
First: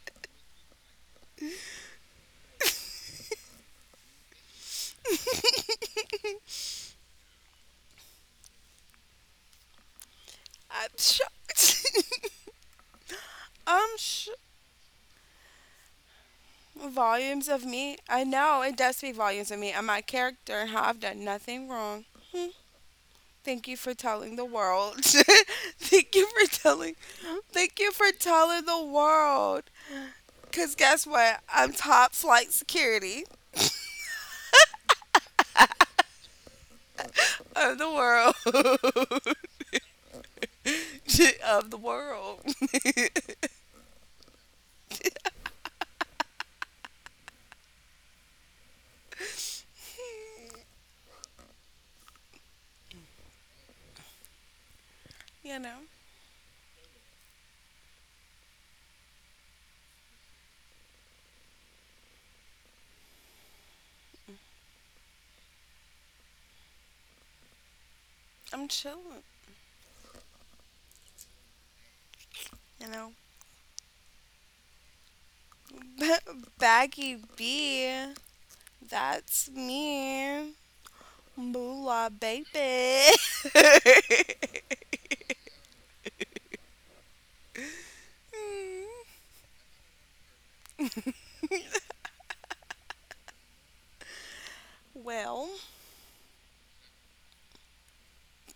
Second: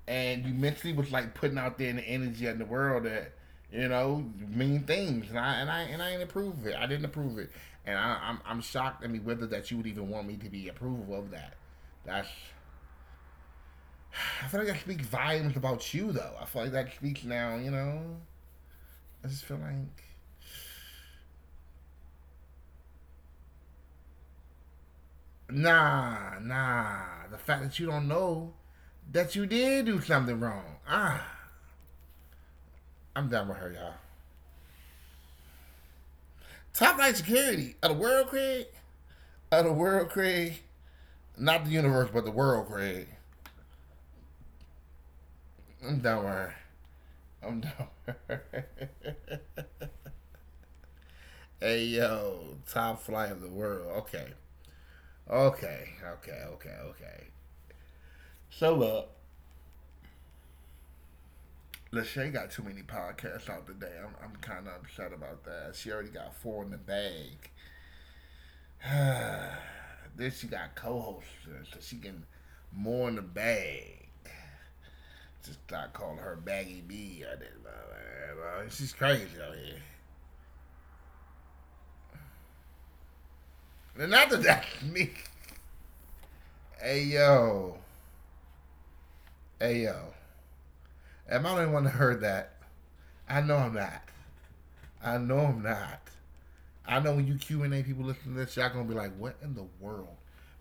Speaker 1: and you mentally was like putting out there in the energy in the world that you know mean things, and I didn't approve of it. I didn't approve it, and I, I'm shocked. I mean, whether that you would even want me to be approval
Speaker 2: I'm
Speaker 1: of that.
Speaker 2: shocked.
Speaker 1: That's
Speaker 2: *laughs* um,
Speaker 1: I feel like that
Speaker 2: sh-
Speaker 1: speaks volumes about you, though. I feel like that speaks now. You know,
Speaker 2: volumes of me. I
Speaker 1: I
Speaker 2: know
Speaker 1: just
Speaker 2: it
Speaker 1: feel
Speaker 2: does speak
Speaker 1: like
Speaker 2: volumes of me and my character and how I've done nothing wrong. Hmm. Thank you for telling the world. *laughs*
Speaker 1: nah,
Speaker 2: Thank you
Speaker 1: nah. The
Speaker 2: for
Speaker 1: fact that you
Speaker 2: telling.
Speaker 1: don't know
Speaker 2: Thank you for
Speaker 1: that you
Speaker 2: telling
Speaker 1: did
Speaker 2: the
Speaker 1: do something
Speaker 2: world.
Speaker 1: wrong. Ah,
Speaker 2: Cause guess what? I'm
Speaker 1: I'm
Speaker 2: top
Speaker 1: down with her,
Speaker 2: flight
Speaker 1: y'all.
Speaker 2: security
Speaker 1: Top flight security of the world, Craig.
Speaker 2: of the
Speaker 1: Of the world,
Speaker 2: world.
Speaker 1: Craig. Not the universe, but the world,
Speaker 2: *laughs*
Speaker 1: Craig.
Speaker 2: Of the world.
Speaker 1: I'm down with her. I'm down with her. *laughs* hey, yo. Top flight of the world. Okay. Okay. Okay. Okay. Okay.
Speaker 2: You know,
Speaker 1: So, look. Lachey got too many podcasts out today. I'm kind of upset about that. She already got four in the bag. *sighs* then she
Speaker 2: I'm
Speaker 1: got
Speaker 2: chilling.
Speaker 1: co-hosts, so she getting more in the bag.
Speaker 2: You know,
Speaker 1: Just start calling her Baggy B or that.
Speaker 2: *laughs*
Speaker 1: She's
Speaker 2: Baggy
Speaker 1: crazy out here.
Speaker 2: B, that's me. Moolah
Speaker 1: Not that that's *laughs*
Speaker 2: baby.
Speaker 1: me.
Speaker 2: *laughs*
Speaker 1: Hey yo, hey yo.
Speaker 2: Hmm.
Speaker 1: Am I the only one that heard that? I know I'm not. I know I'm not. I know when you
Speaker 2: Well,
Speaker 1: Q and A people listen to this, y'all gonna be like, "What in the world?"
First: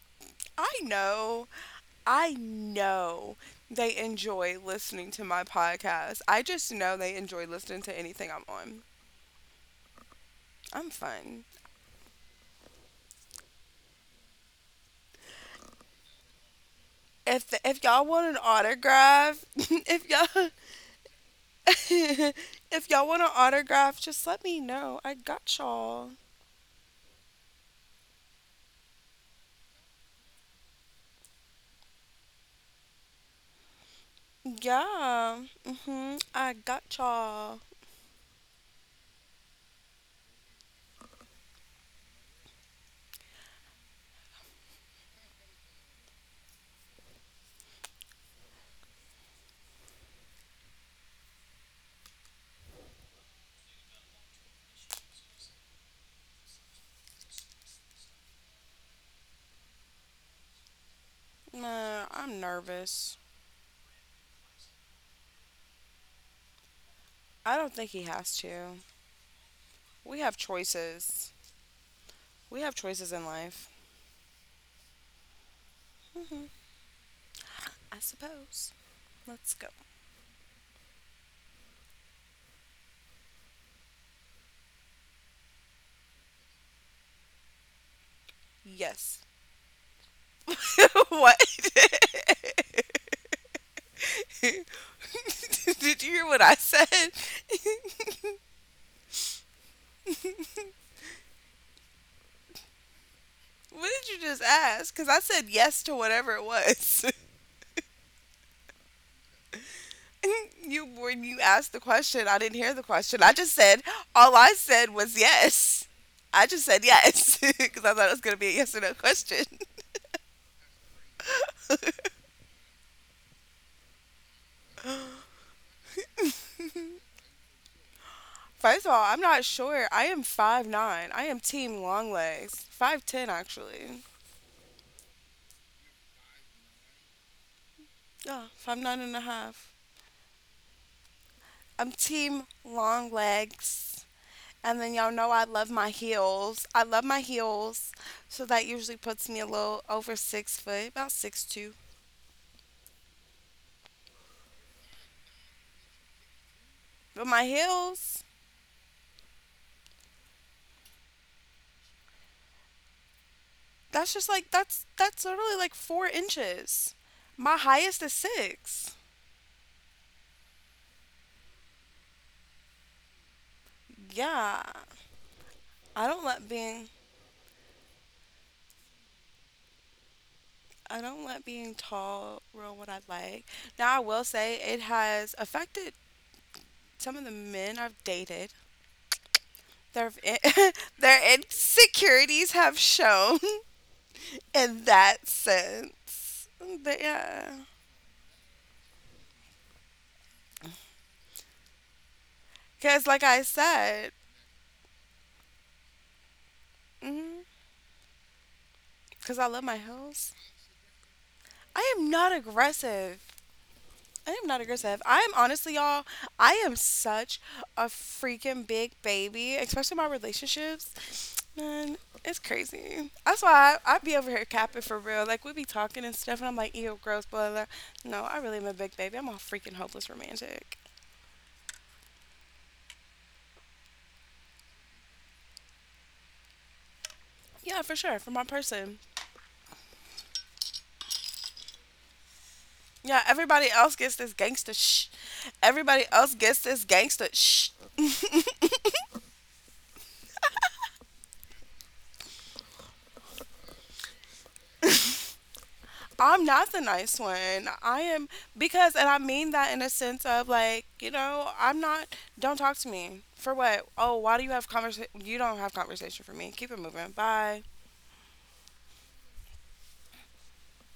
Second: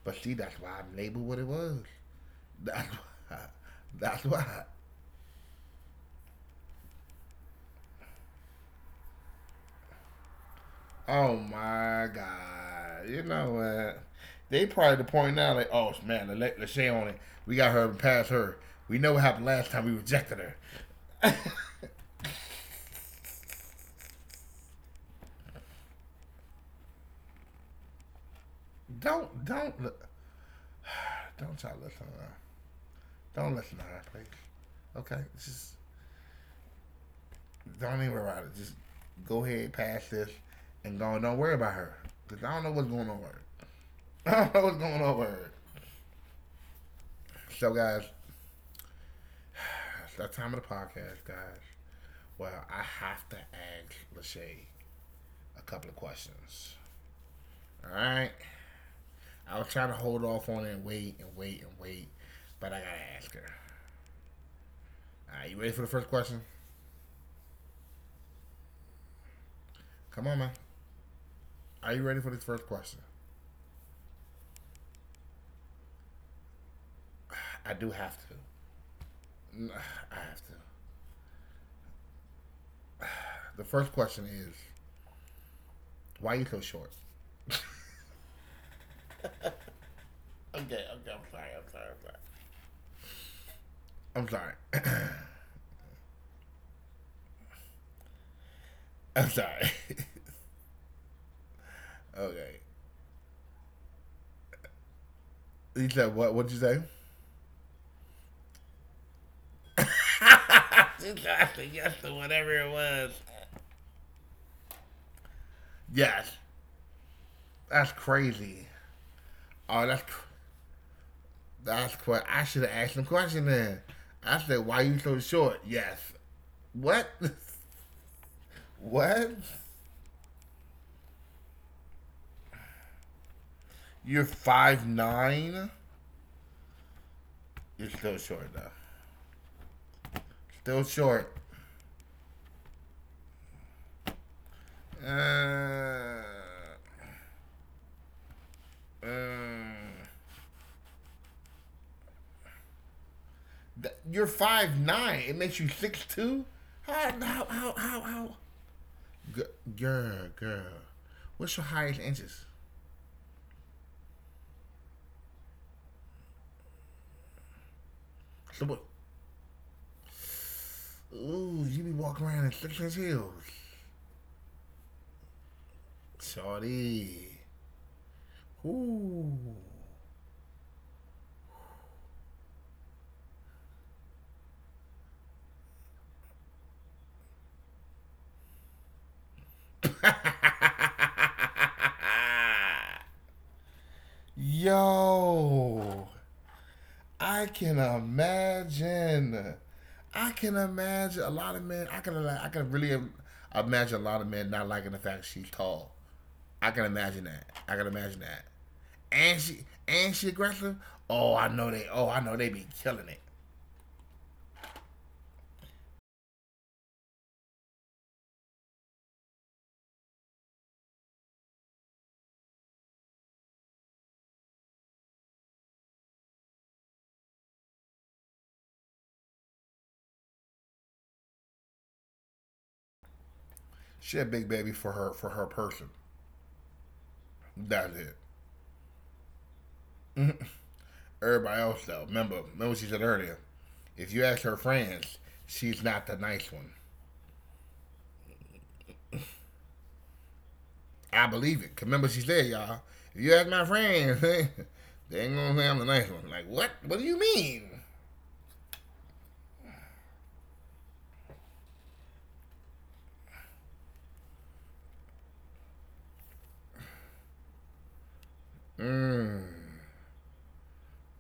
Speaker 1: But see, that's why
Speaker 2: I
Speaker 1: I labeled what
Speaker 2: know,
Speaker 1: it was.
Speaker 2: I
Speaker 1: That's
Speaker 2: know
Speaker 1: *laughs* why.
Speaker 2: they
Speaker 1: That's
Speaker 2: enjoy
Speaker 1: why.
Speaker 2: listening to my podcast. I just know they enjoy listening to anything I'm on. I'm fun.
Speaker 1: Oh my God. You know what? They probably the point now, like, oh man, let Lachey on it.
Speaker 2: If
Speaker 1: We
Speaker 2: y'all
Speaker 1: got her
Speaker 2: want an
Speaker 1: and passed her. We
Speaker 2: autograph,
Speaker 1: know
Speaker 2: *laughs*
Speaker 1: what happened
Speaker 2: if
Speaker 1: last time we
Speaker 2: y'all
Speaker 1: rejected her.
Speaker 2: *laughs* if y'all want an autograph, just let me know. I got y'all.
Speaker 1: Don't, don't, don't try to listen to her. Don't listen to her, please.
Speaker 2: Yeah.
Speaker 1: Okay?
Speaker 2: Hmm,
Speaker 1: Just
Speaker 2: I got y'all.
Speaker 1: don't even worry about it. Just go ahead, pass this, and go Don't worry about her. Because I don't know what's going on with her. *laughs* I don't know what's going on with her. So, guys, it's that time of the podcast, guys. Well, I have to ask Lachey a couple of questions. All right. I was trying to hold off on it and wait and
Speaker 2: Nah,
Speaker 1: wait
Speaker 2: I'm
Speaker 1: and wait,
Speaker 2: nervous.
Speaker 1: but I gotta ask her. Are you ready for the first question?
Speaker 2: I don't think he has to. We have
Speaker 1: Come on, man.
Speaker 2: choices. We
Speaker 1: Are you
Speaker 2: have
Speaker 1: ready for
Speaker 2: choices
Speaker 1: this
Speaker 2: in
Speaker 1: first
Speaker 2: life.
Speaker 1: question?
Speaker 2: Hmm, I
Speaker 1: I do
Speaker 2: suppose.
Speaker 1: have to.
Speaker 2: Let's go.
Speaker 1: I have to. The first question is, why are you so short?
Speaker 2: Yes. *laughs* What?
Speaker 1: Okay, I'm sorry, I'm sorry,
Speaker 2: *laughs*
Speaker 1: I'm sorry. I'm
Speaker 2: Did
Speaker 1: sorry.
Speaker 2: you hear what I said? *laughs*
Speaker 1: *laughs* I'm sorry. *laughs* okay.
Speaker 2: What did you just ask? Because I said yes to whatever it
Speaker 1: You
Speaker 2: was. *laughs*
Speaker 1: said what? What'd you say?
Speaker 2: *laughs* You when you asked the question,
Speaker 1: You
Speaker 2: I didn't
Speaker 1: got
Speaker 2: hear the
Speaker 1: the yes
Speaker 2: question. I
Speaker 1: to
Speaker 2: just
Speaker 1: whatever
Speaker 2: said
Speaker 1: it was.
Speaker 2: all I said was yes. I just said yes *laughs*
Speaker 1: Yes.
Speaker 2: because I thought it was gonna be a yes or no
Speaker 1: That's
Speaker 2: question. *laughs*
Speaker 1: crazy. Oh,
Speaker 2: First
Speaker 1: That's what I should have asked him question then. I said, "Why are you so short?" Yes. What?
Speaker 2: of all, I'm not sure. I
Speaker 1: *laughs*
Speaker 2: am five
Speaker 1: what?
Speaker 2: nine. I am team long legs. 5'10" actually.
Speaker 1: You're 5'9".
Speaker 2: Yeah, 5'9"
Speaker 1: You're
Speaker 2: and a
Speaker 1: still short
Speaker 2: half.
Speaker 1: though. Still
Speaker 2: I'm
Speaker 1: short.
Speaker 2: team long legs. And then y'all know I love my heels.
Speaker 1: Uh,
Speaker 2: I love my heels. So that usually puts me
Speaker 1: uh,
Speaker 2: a little over 6 foot, about 6'2".
Speaker 1: you're 5'9". It makes you 6'2". How?
Speaker 2: But my
Speaker 1: How? How? How?
Speaker 2: heels
Speaker 1: how? G- girl. What's your highest inches?
Speaker 2: That's literally like 4 inches. My highest is
Speaker 1: So what?
Speaker 2: six.
Speaker 1: Ooh, you be walking around in six-inch heels.
Speaker 2: Yeah, I don't let being
Speaker 1: Shorty. Ooh.
Speaker 2: I don't let being tall ruin what I like. Now I will say it has affected some of the men I've dated. Their *laughs* their insecurities have
Speaker 1: *laughs*
Speaker 2: shown *laughs* in that
Speaker 1: Yo,
Speaker 2: sense. But
Speaker 1: I
Speaker 2: yeah,
Speaker 1: can imagine. I can imagine a lot of men. I can. I can really
Speaker 2: because like I
Speaker 1: imagine a
Speaker 2: said,
Speaker 1: lot of men not liking the fact she's tall. I can imagine
Speaker 2: because
Speaker 1: that. I can imagine that. And
Speaker 2: I love
Speaker 1: she
Speaker 2: my
Speaker 1: and she
Speaker 2: heels.
Speaker 1: aggressive. Oh, I know they.
Speaker 2: I am
Speaker 1: Oh, I
Speaker 2: not
Speaker 1: know they be killing
Speaker 2: aggressive.
Speaker 1: it.
Speaker 2: I am not aggressive. I am honestly, y'all, I am such a freaking big baby, especially my relationships. Man, it's crazy. That's why I be over here capping for real. Like, we be talking and stuff, and I'm like, ew, gross, blah, blah. Blah." No, I really am a big baby. I'm a freaking hopeless romantic.
Speaker 1: She a big baby for her person.
Speaker 2: Yeah, for
Speaker 1: That's it.
Speaker 2: sure. For my person.
Speaker 1: Everybody else though. Remember what she said
Speaker 2: Yeah,
Speaker 1: earlier.
Speaker 2: everybody else
Speaker 1: If
Speaker 2: gets
Speaker 1: you
Speaker 2: this
Speaker 1: ask her
Speaker 2: gangster shh.
Speaker 1: friends, she's
Speaker 2: Everybody
Speaker 1: not the
Speaker 2: else
Speaker 1: nice
Speaker 2: gets
Speaker 1: one.
Speaker 2: this gangster shh.
Speaker 1: I believe it. 'Cause remember what she said, y'all. If you ask my friends, *laughs* they ain't gonna say I'm the nice one.
Speaker 2: I'm
Speaker 1: Like what?
Speaker 2: not the
Speaker 1: What do you
Speaker 2: nice
Speaker 1: mean?
Speaker 2: one. I am because, and I mean that in a sense of like, you know, I'm not. Don't talk to me for what? Oh, why do you have conversation? You don't have conversation for me. Keep it moving. Bye.
Speaker 1: Mmm.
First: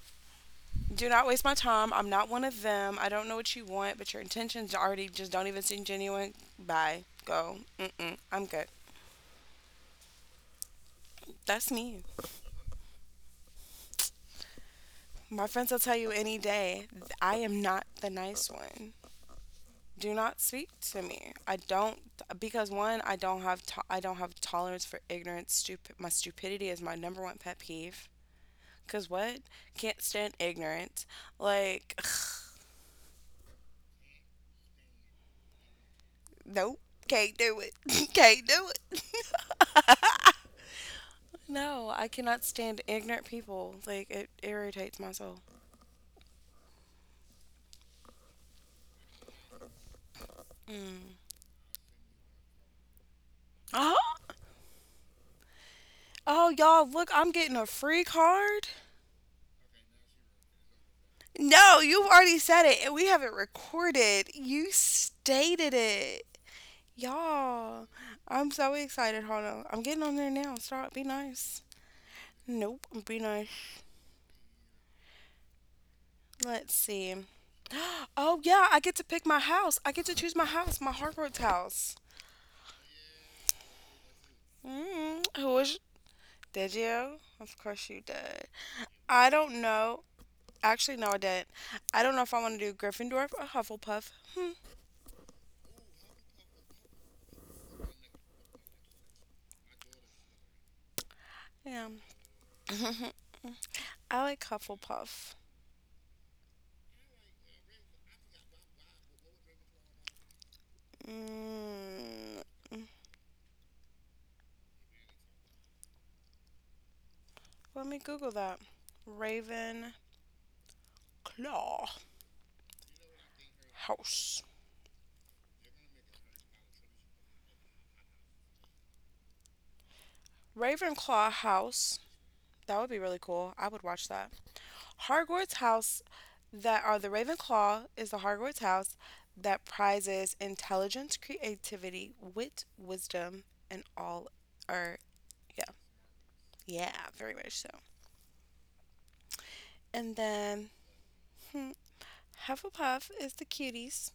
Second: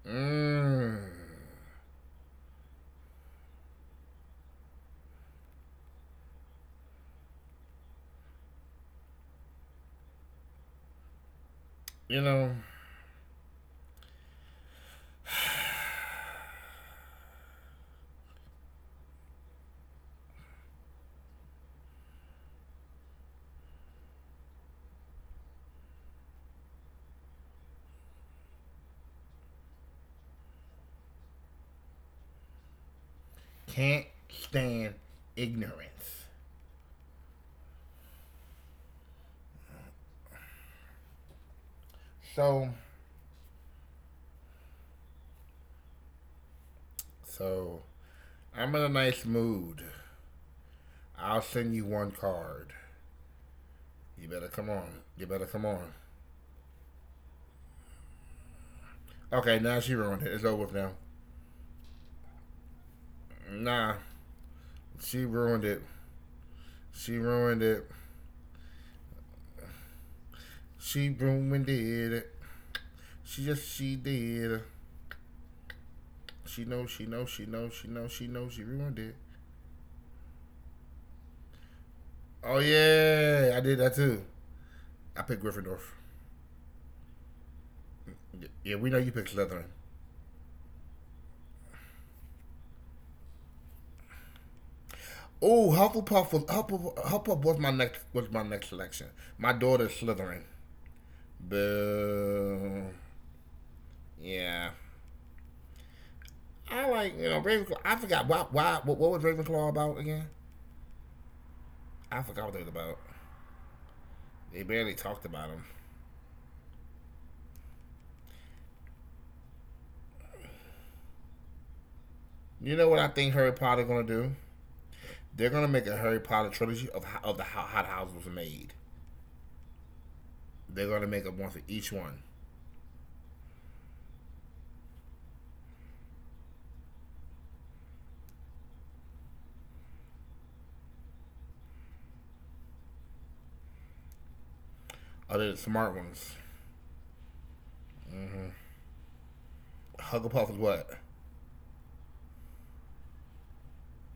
Speaker 1: Mmm.
Speaker 2: Do not waste my time. I'm not one of them. I don't know what you want, but your intentions already just don't even seem genuine. Bye. Go. Mm-mm. I'm good. That's me.
Speaker 1: You know,
Speaker 2: My friends will tell you any day, I am not the nice one. Do not speak to me. I don't because one, I don't have tolerance for ignorance. Stupid, my stupidity is my number one pet peeve. Cause what? Can't stand ignorance. Like,
Speaker 1: can't stand ignorance.
Speaker 2: *laughs* *sighs* nope, can't do it. *laughs* Can't do it. No, I
Speaker 1: So,
Speaker 2: cannot stand ignorant people. Like it irritates my soul.
Speaker 1: so, I'm in a nice mood.
Speaker 2: Mm.
Speaker 1: I'll send you one card.
Speaker 2: Oh,
Speaker 1: You better come on. You better come on.
Speaker 2: oh, y'all, look, I'm getting a free card.
Speaker 1: Okay, now she ruined it. It's over now.
Speaker 2: No, you've already said it, and we have it
Speaker 1: Nah,
Speaker 2: recorded. You
Speaker 1: she ruined it.
Speaker 2: stated it.
Speaker 1: She ruined it.
Speaker 2: Y'all, I'm so excited. Hold on. I'm getting on there now. Stop.
Speaker 1: She
Speaker 2: Be
Speaker 1: ruined
Speaker 2: nice.
Speaker 1: it.
Speaker 2: Nope. Be
Speaker 1: She
Speaker 2: nice.
Speaker 1: just she did. She
Speaker 2: Let's
Speaker 1: knows. She
Speaker 2: see.
Speaker 1: knows. She knows. She
Speaker 2: *gasps*
Speaker 1: knows. She knows.
Speaker 2: Oh,
Speaker 1: She
Speaker 2: yeah. I
Speaker 1: ruined
Speaker 2: get
Speaker 1: it.
Speaker 2: to pick my house. I get to choose my house, my Hogwarts house.
Speaker 1: Oh yeah, I did that too. I
Speaker 2: Mm,
Speaker 1: picked
Speaker 2: who
Speaker 1: Gryffindor.
Speaker 2: was. Did you? Of course you did.
Speaker 1: Yeah, we know you picked
Speaker 2: I
Speaker 1: Slytherin.
Speaker 2: don't know. Actually, no, I didn't. I don't know if I want to do Gryffindor or Hufflepuff. Hmm.
Speaker 1: Oh, Hufflepuff was my next selection. My daughter's Slytherin.
Speaker 2: Yeah.
Speaker 1: Boo.
Speaker 2: *laughs* I like
Speaker 1: Yeah.
Speaker 2: Hufflepuff.
Speaker 1: I like you know Ravenclaw. I forgot what was Ravenclaw about again? I
Speaker 2: Mm,
Speaker 1: forgot what it was about. They barely talked about him.
Speaker 2: let me Google that. Ravenclaw
Speaker 1: You know what I think Harry Potter gonna do?
Speaker 2: House.
Speaker 1: They're gonna make a Harry Potter trilogy of how, of the how Hot House was made. They're gonna make a
Speaker 2: Ravenclaw
Speaker 1: one for each
Speaker 2: House.
Speaker 1: one.
Speaker 2: That would be really cool. I would watch that. Hogwarts House that are the Ravenclaw is the Hogwarts House that prizes intelligence, creativity, wit, wisdom, and all are
Speaker 1: Other the
Speaker 2: yeah,
Speaker 1: smart ones.
Speaker 2: yeah, very much so.
Speaker 1: Mm-hmm.
Speaker 2: And
Speaker 1: Hugglepuff is
Speaker 2: then
Speaker 1: what?
Speaker 2: hmm, Hufflepuff is the cuties.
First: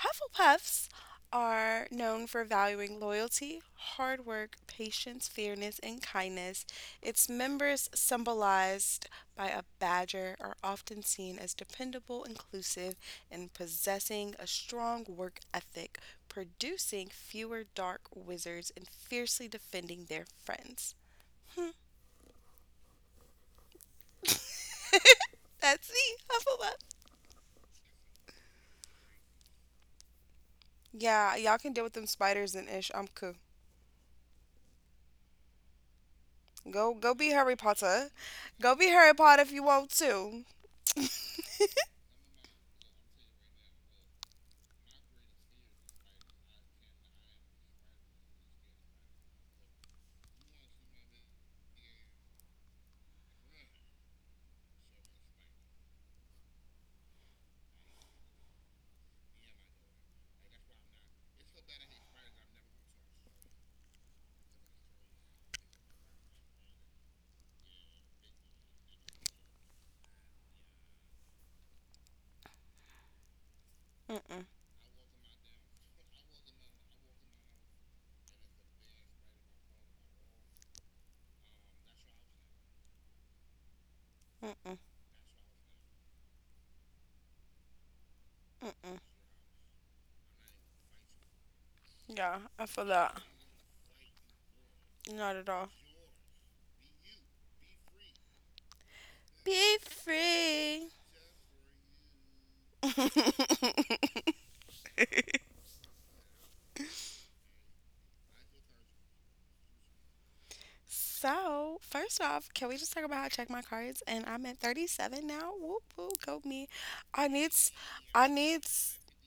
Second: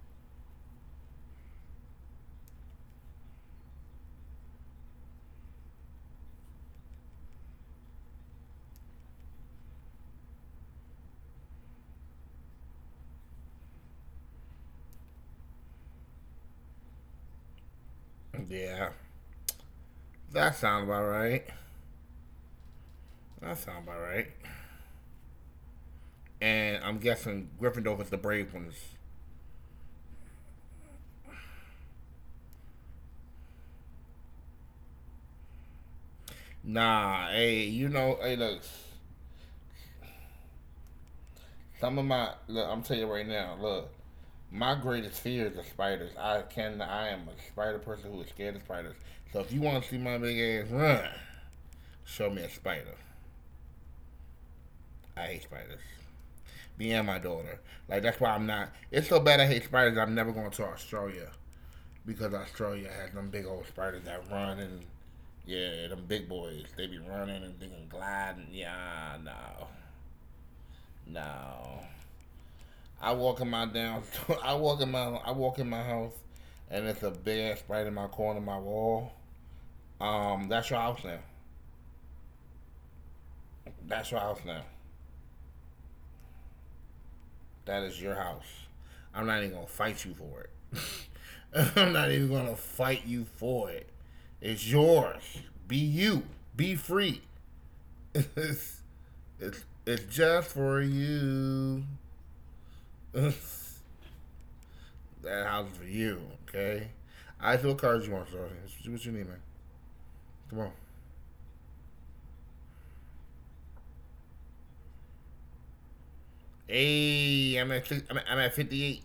Speaker 2: Hufflepuffs are known for valuing loyalty, hard work, patience, fairness, and kindness. Its members, symbolized by a badger, are often seen as dependable, inclusive, and possessing a strong work ethic, producing fewer dark wizards and
Speaker 1: Yeah,
Speaker 2: fiercely defending their
Speaker 1: that sounds
Speaker 2: friends.
Speaker 1: about right.
Speaker 2: Hmm,
Speaker 1: That sounds about right.
Speaker 2: that's me, Hufflepuff.
Speaker 1: And I'm guessing Gryffindor is the brave ones.
Speaker 2: Yeah, y'all can deal with them spiders and ish. I'm cool. Go be
Speaker 1: Nah,
Speaker 2: Harry
Speaker 1: hey, you
Speaker 2: Potter.
Speaker 1: know, hey, look,
Speaker 2: Go be Harry Potter if you want to. *laughs*
Speaker 1: some of my, look, I'm telling you right now, look, my greatest fear is the spiders. I can, I am a spider person who is scared of spiders. So if you want to see my big ass run, show me a spider. I hate spiders. Me and my daughter. Like that's why I'm not. It's so bad I hate spiders. I'm never going to Australia because Australia has them big old spiders that run and yeah, them big boys. They be running and they can glide and yeah, no, no. I walk in my
Speaker 2: Mm-mm,
Speaker 1: down. *laughs* I walk in my. I walk in my house, and it's a big ass spider in my corner of my wall. That's your house now.
Speaker 2: mm-mm,
Speaker 1: That's your house now. That is
Speaker 2: mm-mm.
Speaker 1: your house. I'm not even gonna fight you for
Speaker 2: Yeah,
Speaker 1: it. *laughs*
Speaker 2: I
Speaker 1: I'm
Speaker 2: feel
Speaker 1: not even
Speaker 2: that.
Speaker 1: gonna fight you for it.
Speaker 2: Not at
Speaker 1: It's
Speaker 2: all.
Speaker 1: yours. Be you. Be free. *laughs* it's,
Speaker 2: Be
Speaker 1: it's
Speaker 2: free.
Speaker 1: just for you. *laughs* that
Speaker 2: *laughs*
Speaker 1: house is for you, okay? I feel cards you want, so what you need, man? Come on.
Speaker 2: So, first off, can we just talk about how I check my cards? And I'm at 37 now. Whoop whoop, go me. I needs,
Speaker 1: Hey, I'm at
Speaker 2: I
Speaker 1: I'm at, I'm at
Speaker 2: needs.
Speaker 1: 58.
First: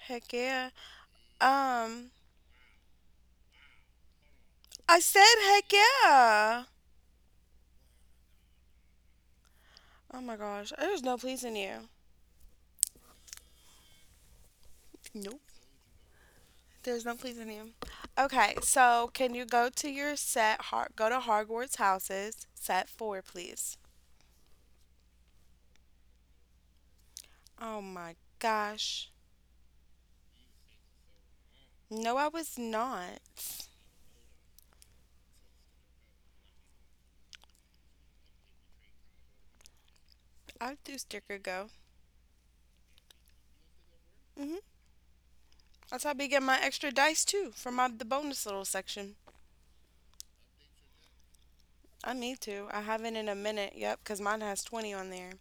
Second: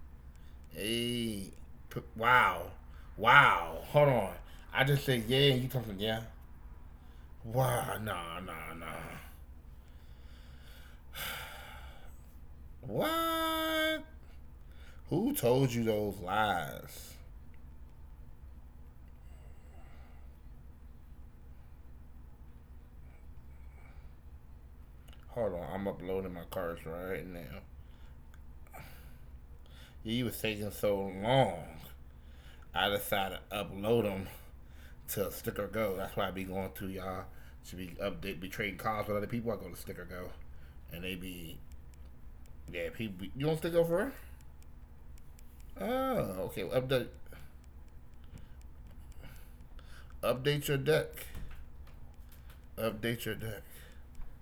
Speaker 2: Heck yeah.
Speaker 1: Hey,
Speaker 2: Um,
Speaker 1: wow, wow. Hold on. I
Speaker 2: I
Speaker 1: just said
Speaker 2: said
Speaker 1: yeah, and you
Speaker 2: heck
Speaker 1: come from yeah.
Speaker 2: yeah.
Speaker 1: Wow, nah, nah, nah.
Speaker 2: Oh my gosh, there's no pleasing you.
Speaker 1: What? Who
Speaker 2: Nope.
Speaker 1: told you those lies?
Speaker 2: There's no pleasing you. Okay, so can you go to your set? Go to Hogwarts houses, set four, please.
Speaker 1: Hold on, I'm uploading my cards right now.
Speaker 2: Oh my gosh.
Speaker 1: Yeah, you was taking so long.
Speaker 2: No, I was
Speaker 1: I
Speaker 2: not.
Speaker 1: decided to upload them to Sticker Go. That's why I be going to y'all to be update, be trading cards with other people. I go to Sticker Go,
Speaker 2: I'll do sticker
Speaker 1: and they
Speaker 2: go.
Speaker 1: be yeah. People, you don't Sticker Go for
Speaker 2: Hmm,
Speaker 1: real?
Speaker 2: that's how I be getting my extra
Speaker 1: Oh,
Speaker 2: dice
Speaker 1: okay. Well,
Speaker 2: too
Speaker 1: Update,
Speaker 2: from my the bonus little section.
Speaker 1: update your deck.
Speaker 2: I need to. I haven't in a minute. Yep,
Speaker 1: Update
Speaker 2: because
Speaker 1: your
Speaker 2: mine
Speaker 1: deck.
Speaker 2: has 20 on there.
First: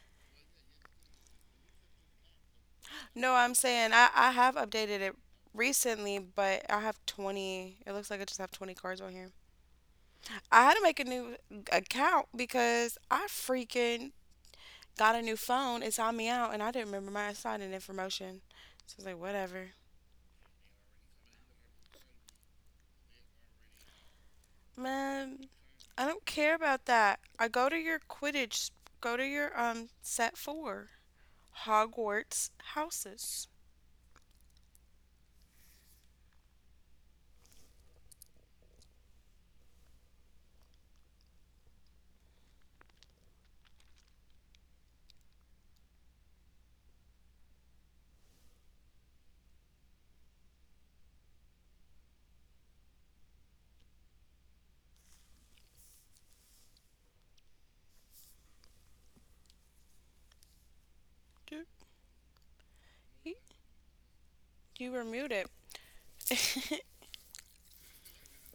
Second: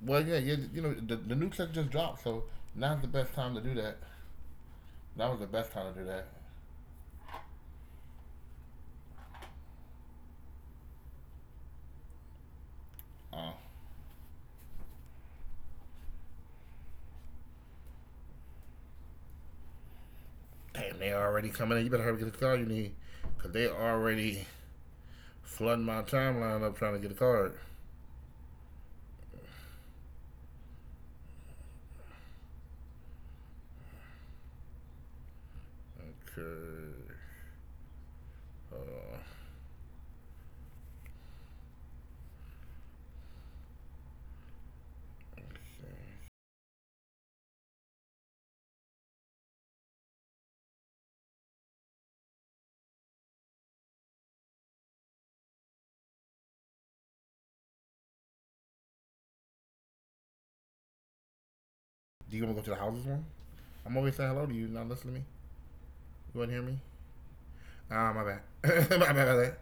Speaker 1: Well, yeah, the new clip just dropped, so now's the best
Speaker 2: No,
Speaker 1: time
Speaker 2: I'm
Speaker 1: to do
Speaker 2: saying
Speaker 1: that.
Speaker 2: I have updated it
Speaker 1: That was the best time to do
Speaker 2: recently,
Speaker 1: that.
Speaker 2: but I have 20. It looks like I just have 20 cards on here. I had to make a new account because I
Speaker 1: Uh,
Speaker 2: freaking got a new phone. It signed me out and I didn't remember my sign in information. So I was like, whatever.
Speaker 1: Damn, they already coming in. You better hurry get the card you need, because they already flooding
Speaker 2: Man,
Speaker 1: my
Speaker 2: I don't
Speaker 1: timeline up trying
Speaker 2: care
Speaker 1: to get a
Speaker 2: about
Speaker 1: card.
Speaker 2: that. I go to your Quidditch, go to your set four, Hogwarts houses.
Speaker 1: Okay. Uh, do you want to
Speaker 2: Do-
Speaker 1: go to the houses one? I'm always saying hello to you. Now listen to me.
Speaker 2: You were
Speaker 1: You want
Speaker 2: muted.
Speaker 1: to hear me?
Speaker 2: *laughs*
Speaker 1: My bad. *laughs* My bad, my bad.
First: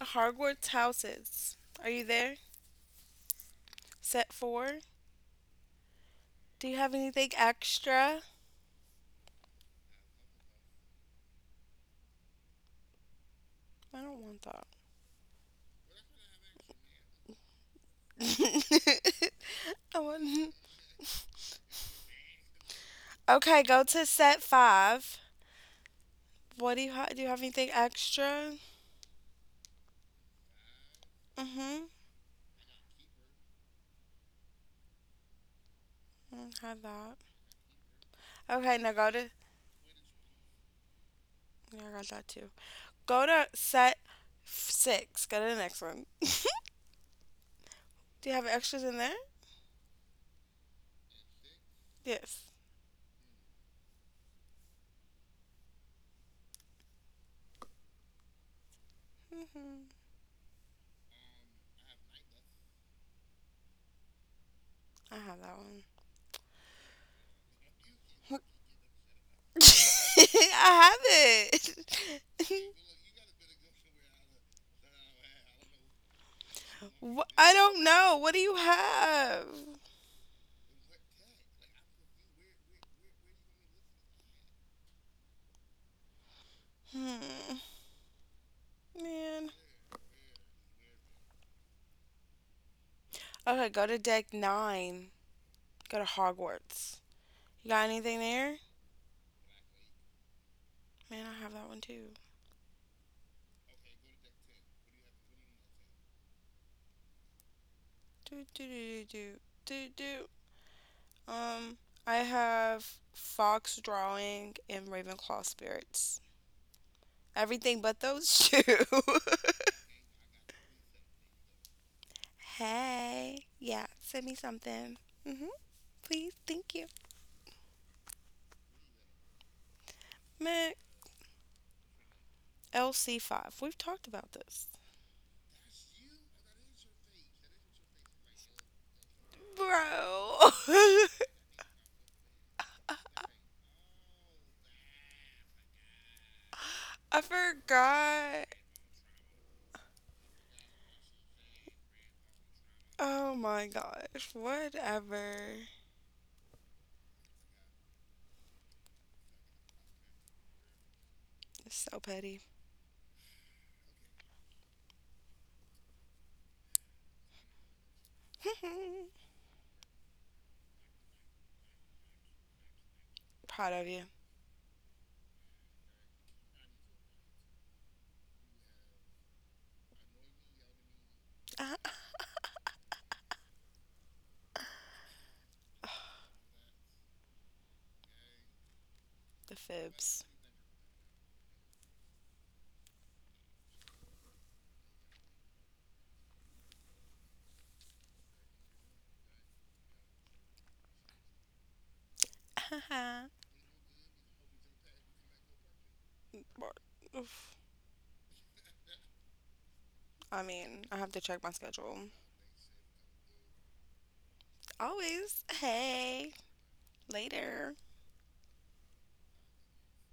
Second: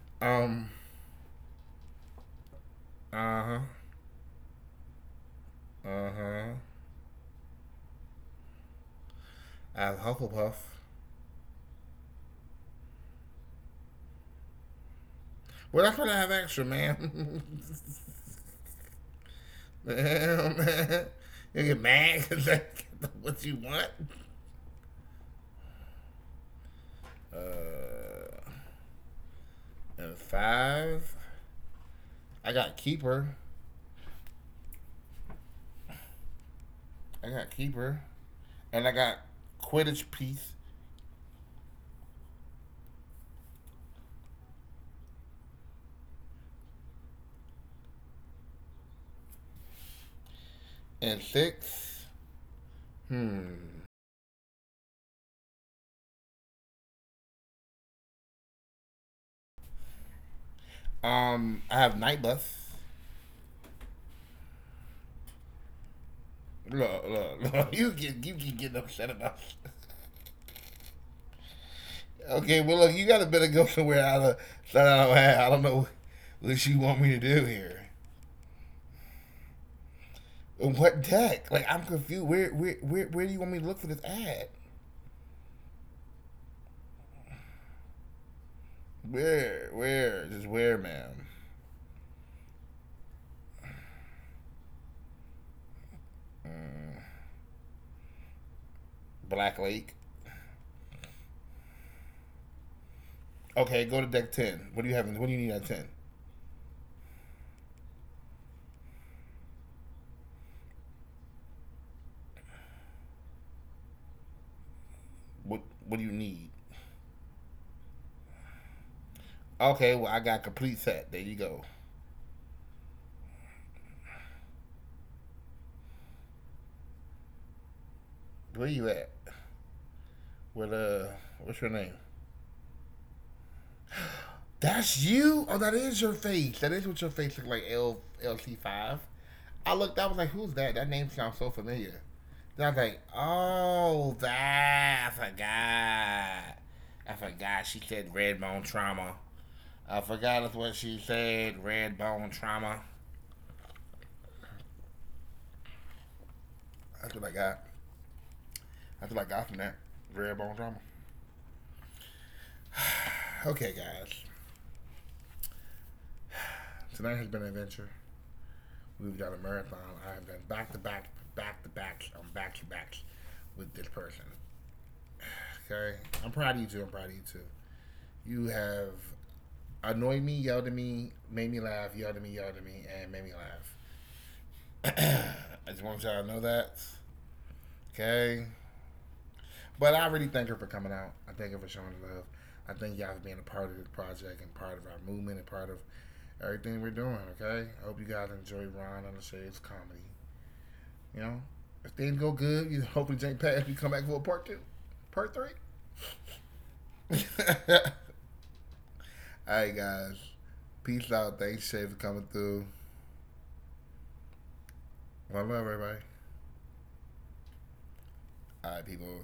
Speaker 2: Hogwarts
Speaker 1: Um,
Speaker 2: houses. Are you there?
Speaker 1: uh huh.
Speaker 2: Set four.
Speaker 1: Uh huh.
Speaker 2: Do you have anything extra?
Speaker 1: I have Hufflepuff.
Speaker 2: I don't want that.
Speaker 1: Well, that's what I have extra, man. *laughs*
Speaker 2: *laughs* I
Speaker 1: Damn, *laughs*
Speaker 2: want.
Speaker 1: man. You get mad because I get what you
Speaker 2: Okay,
Speaker 1: want.
Speaker 2: go to set five. What do you have? Do you
Speaker 1: Uh,
Speaker 2: have anything extra?
Speaker 1: and five,
Speaker 2: Mm-hmm.
Speaker 1: I got keeper.
Speaker 2: Have
Speaker 1: I
Speaker 2: that.
Speaker 1: got keeper, and
Speaker 2: Okay,
Speaker 1: I
Speaker 2: now
Speaker 1: got
Speaker 2: go to.
Speaker 1: Quidditch piece.
Speaker 2: Yeah, I got that too. Go to set six. Go to the next one. Do you have extras in there?
Speaker 1: And six,
Speaker 2: Yes. Hmm,
Speaker 1: I have night bus.
Speaker 2: I have that one.
Speaker 1: Look, look, *laughs* look. You keep getting upset about. *laughs*
Speaker 2: *laughs* I have it.
Speaker 1: Okay, well
Speaker 2: *laughs*
Speaker 1: look, you gotta better go somewhere out of that I don't have. I don't know what you want me to do
Speaker 2: I
Speaker 1: here.
Speaker 2: don't know. What do you have?
Speaker 1: What deck? Like I'm confused. Where do you want me to look for this ad?
Speaker 2: Hmm. Man.
Speaker 1: Where? Where? Just where, ma'am?
Speaker 2: Okay, go to deck nine. Go to
Speaker 1: Mm,
Speaker 2: Hogwarts. You got anything there?
Speaker 1: Black Lake.
Speaker 2: Man, I have that one too.
Speaker 1: Okay, go to deck 10. What do you have? What do you need at 10?
Speaker 2: Do do do do do do do. Um, I have Fox drawing and Ravenclaw
Speaker 1: What What do you
Speaker 2: spirits.
Speaker 1: need?
Speaker 2: Everything but those shoes.
Speaker 1: Okay, well I got complete set. There you go.
Speaker 2: *laughs* Hey, yeah, send me something. Hmm, please, thank you.
Speaker 1: Where you at? What
Speaker 2: Man,
Speaker 1: uh? What's your name?
Speaker 2: LC5. We've talked about this.
Speaker 1: That's you. Oh, that is your face. That is what your face looked like. L LC5. I looked. I was like, who's
Speaker 2: Bro,
Speaker 1: that? That name sounds so familiar. Then I was like, oh, that. I forgot.
Speaker 2: *laughs*
Speaker 1: I
Speaker 2: I
Speaker 1: forgot. She said red
Speaker 2: forgot.
Speaker 1: bone trauma. I forgot what she said. Red bone trauma.
Speaker 2: Oh my gosh, whatever.
Speaker 1: That's what I got. That's what I got from that. Red bone trauma.
Speaker 2: It's so petty.
Speaker 1: Okay, guys. Tonight has been an adventure. We've
Speaker 2: *laughs*
Speaker 1: done a marathon. I have done back to back, back to backs, on back to backs with
Speaker 2: Proud
Speaker 1: this
Speaker 2: of you.
Speaker 1: person. Okay, I'm proud of you too. I'm proud of you too. You have annoyed me, yelled at me, made me laugh,
Speaker 2: Uh-huh.
Speaker 1: yelled at me, and made me laugh. *clears throat* I just want y'all to know that. Okay,
Speaker 2: The
Speaker 1: but I really
Speaker 2: fibs.
Speaker 1: thank her for coming out. I thank her for showing love. I thank y'all for being a part of the project and part of our movement and part of everything we're doing, okay? I hope you guys enjoy Ron on the Shades comedy. You know? If things go
Speaker 2: Uh-huh.
Speaker 1: good, you hopefully Jake Pass we come back for a part two. Part three.
Speaker 2: But, oof.
Speaker 1: *laughs*
Speaker 2: I
Speaker 1: Alright
Speaker 2: mean, I
Speaker 1: guys.
Speaker 2: have to check my schedule.
Speaker 1: Peace out. Thanks, Shay, for coming through.
Speaker 2: Always. Hey,
Speaker 1: One love everybody.
Speaker 2: later.
Speaker 1: Alright, people.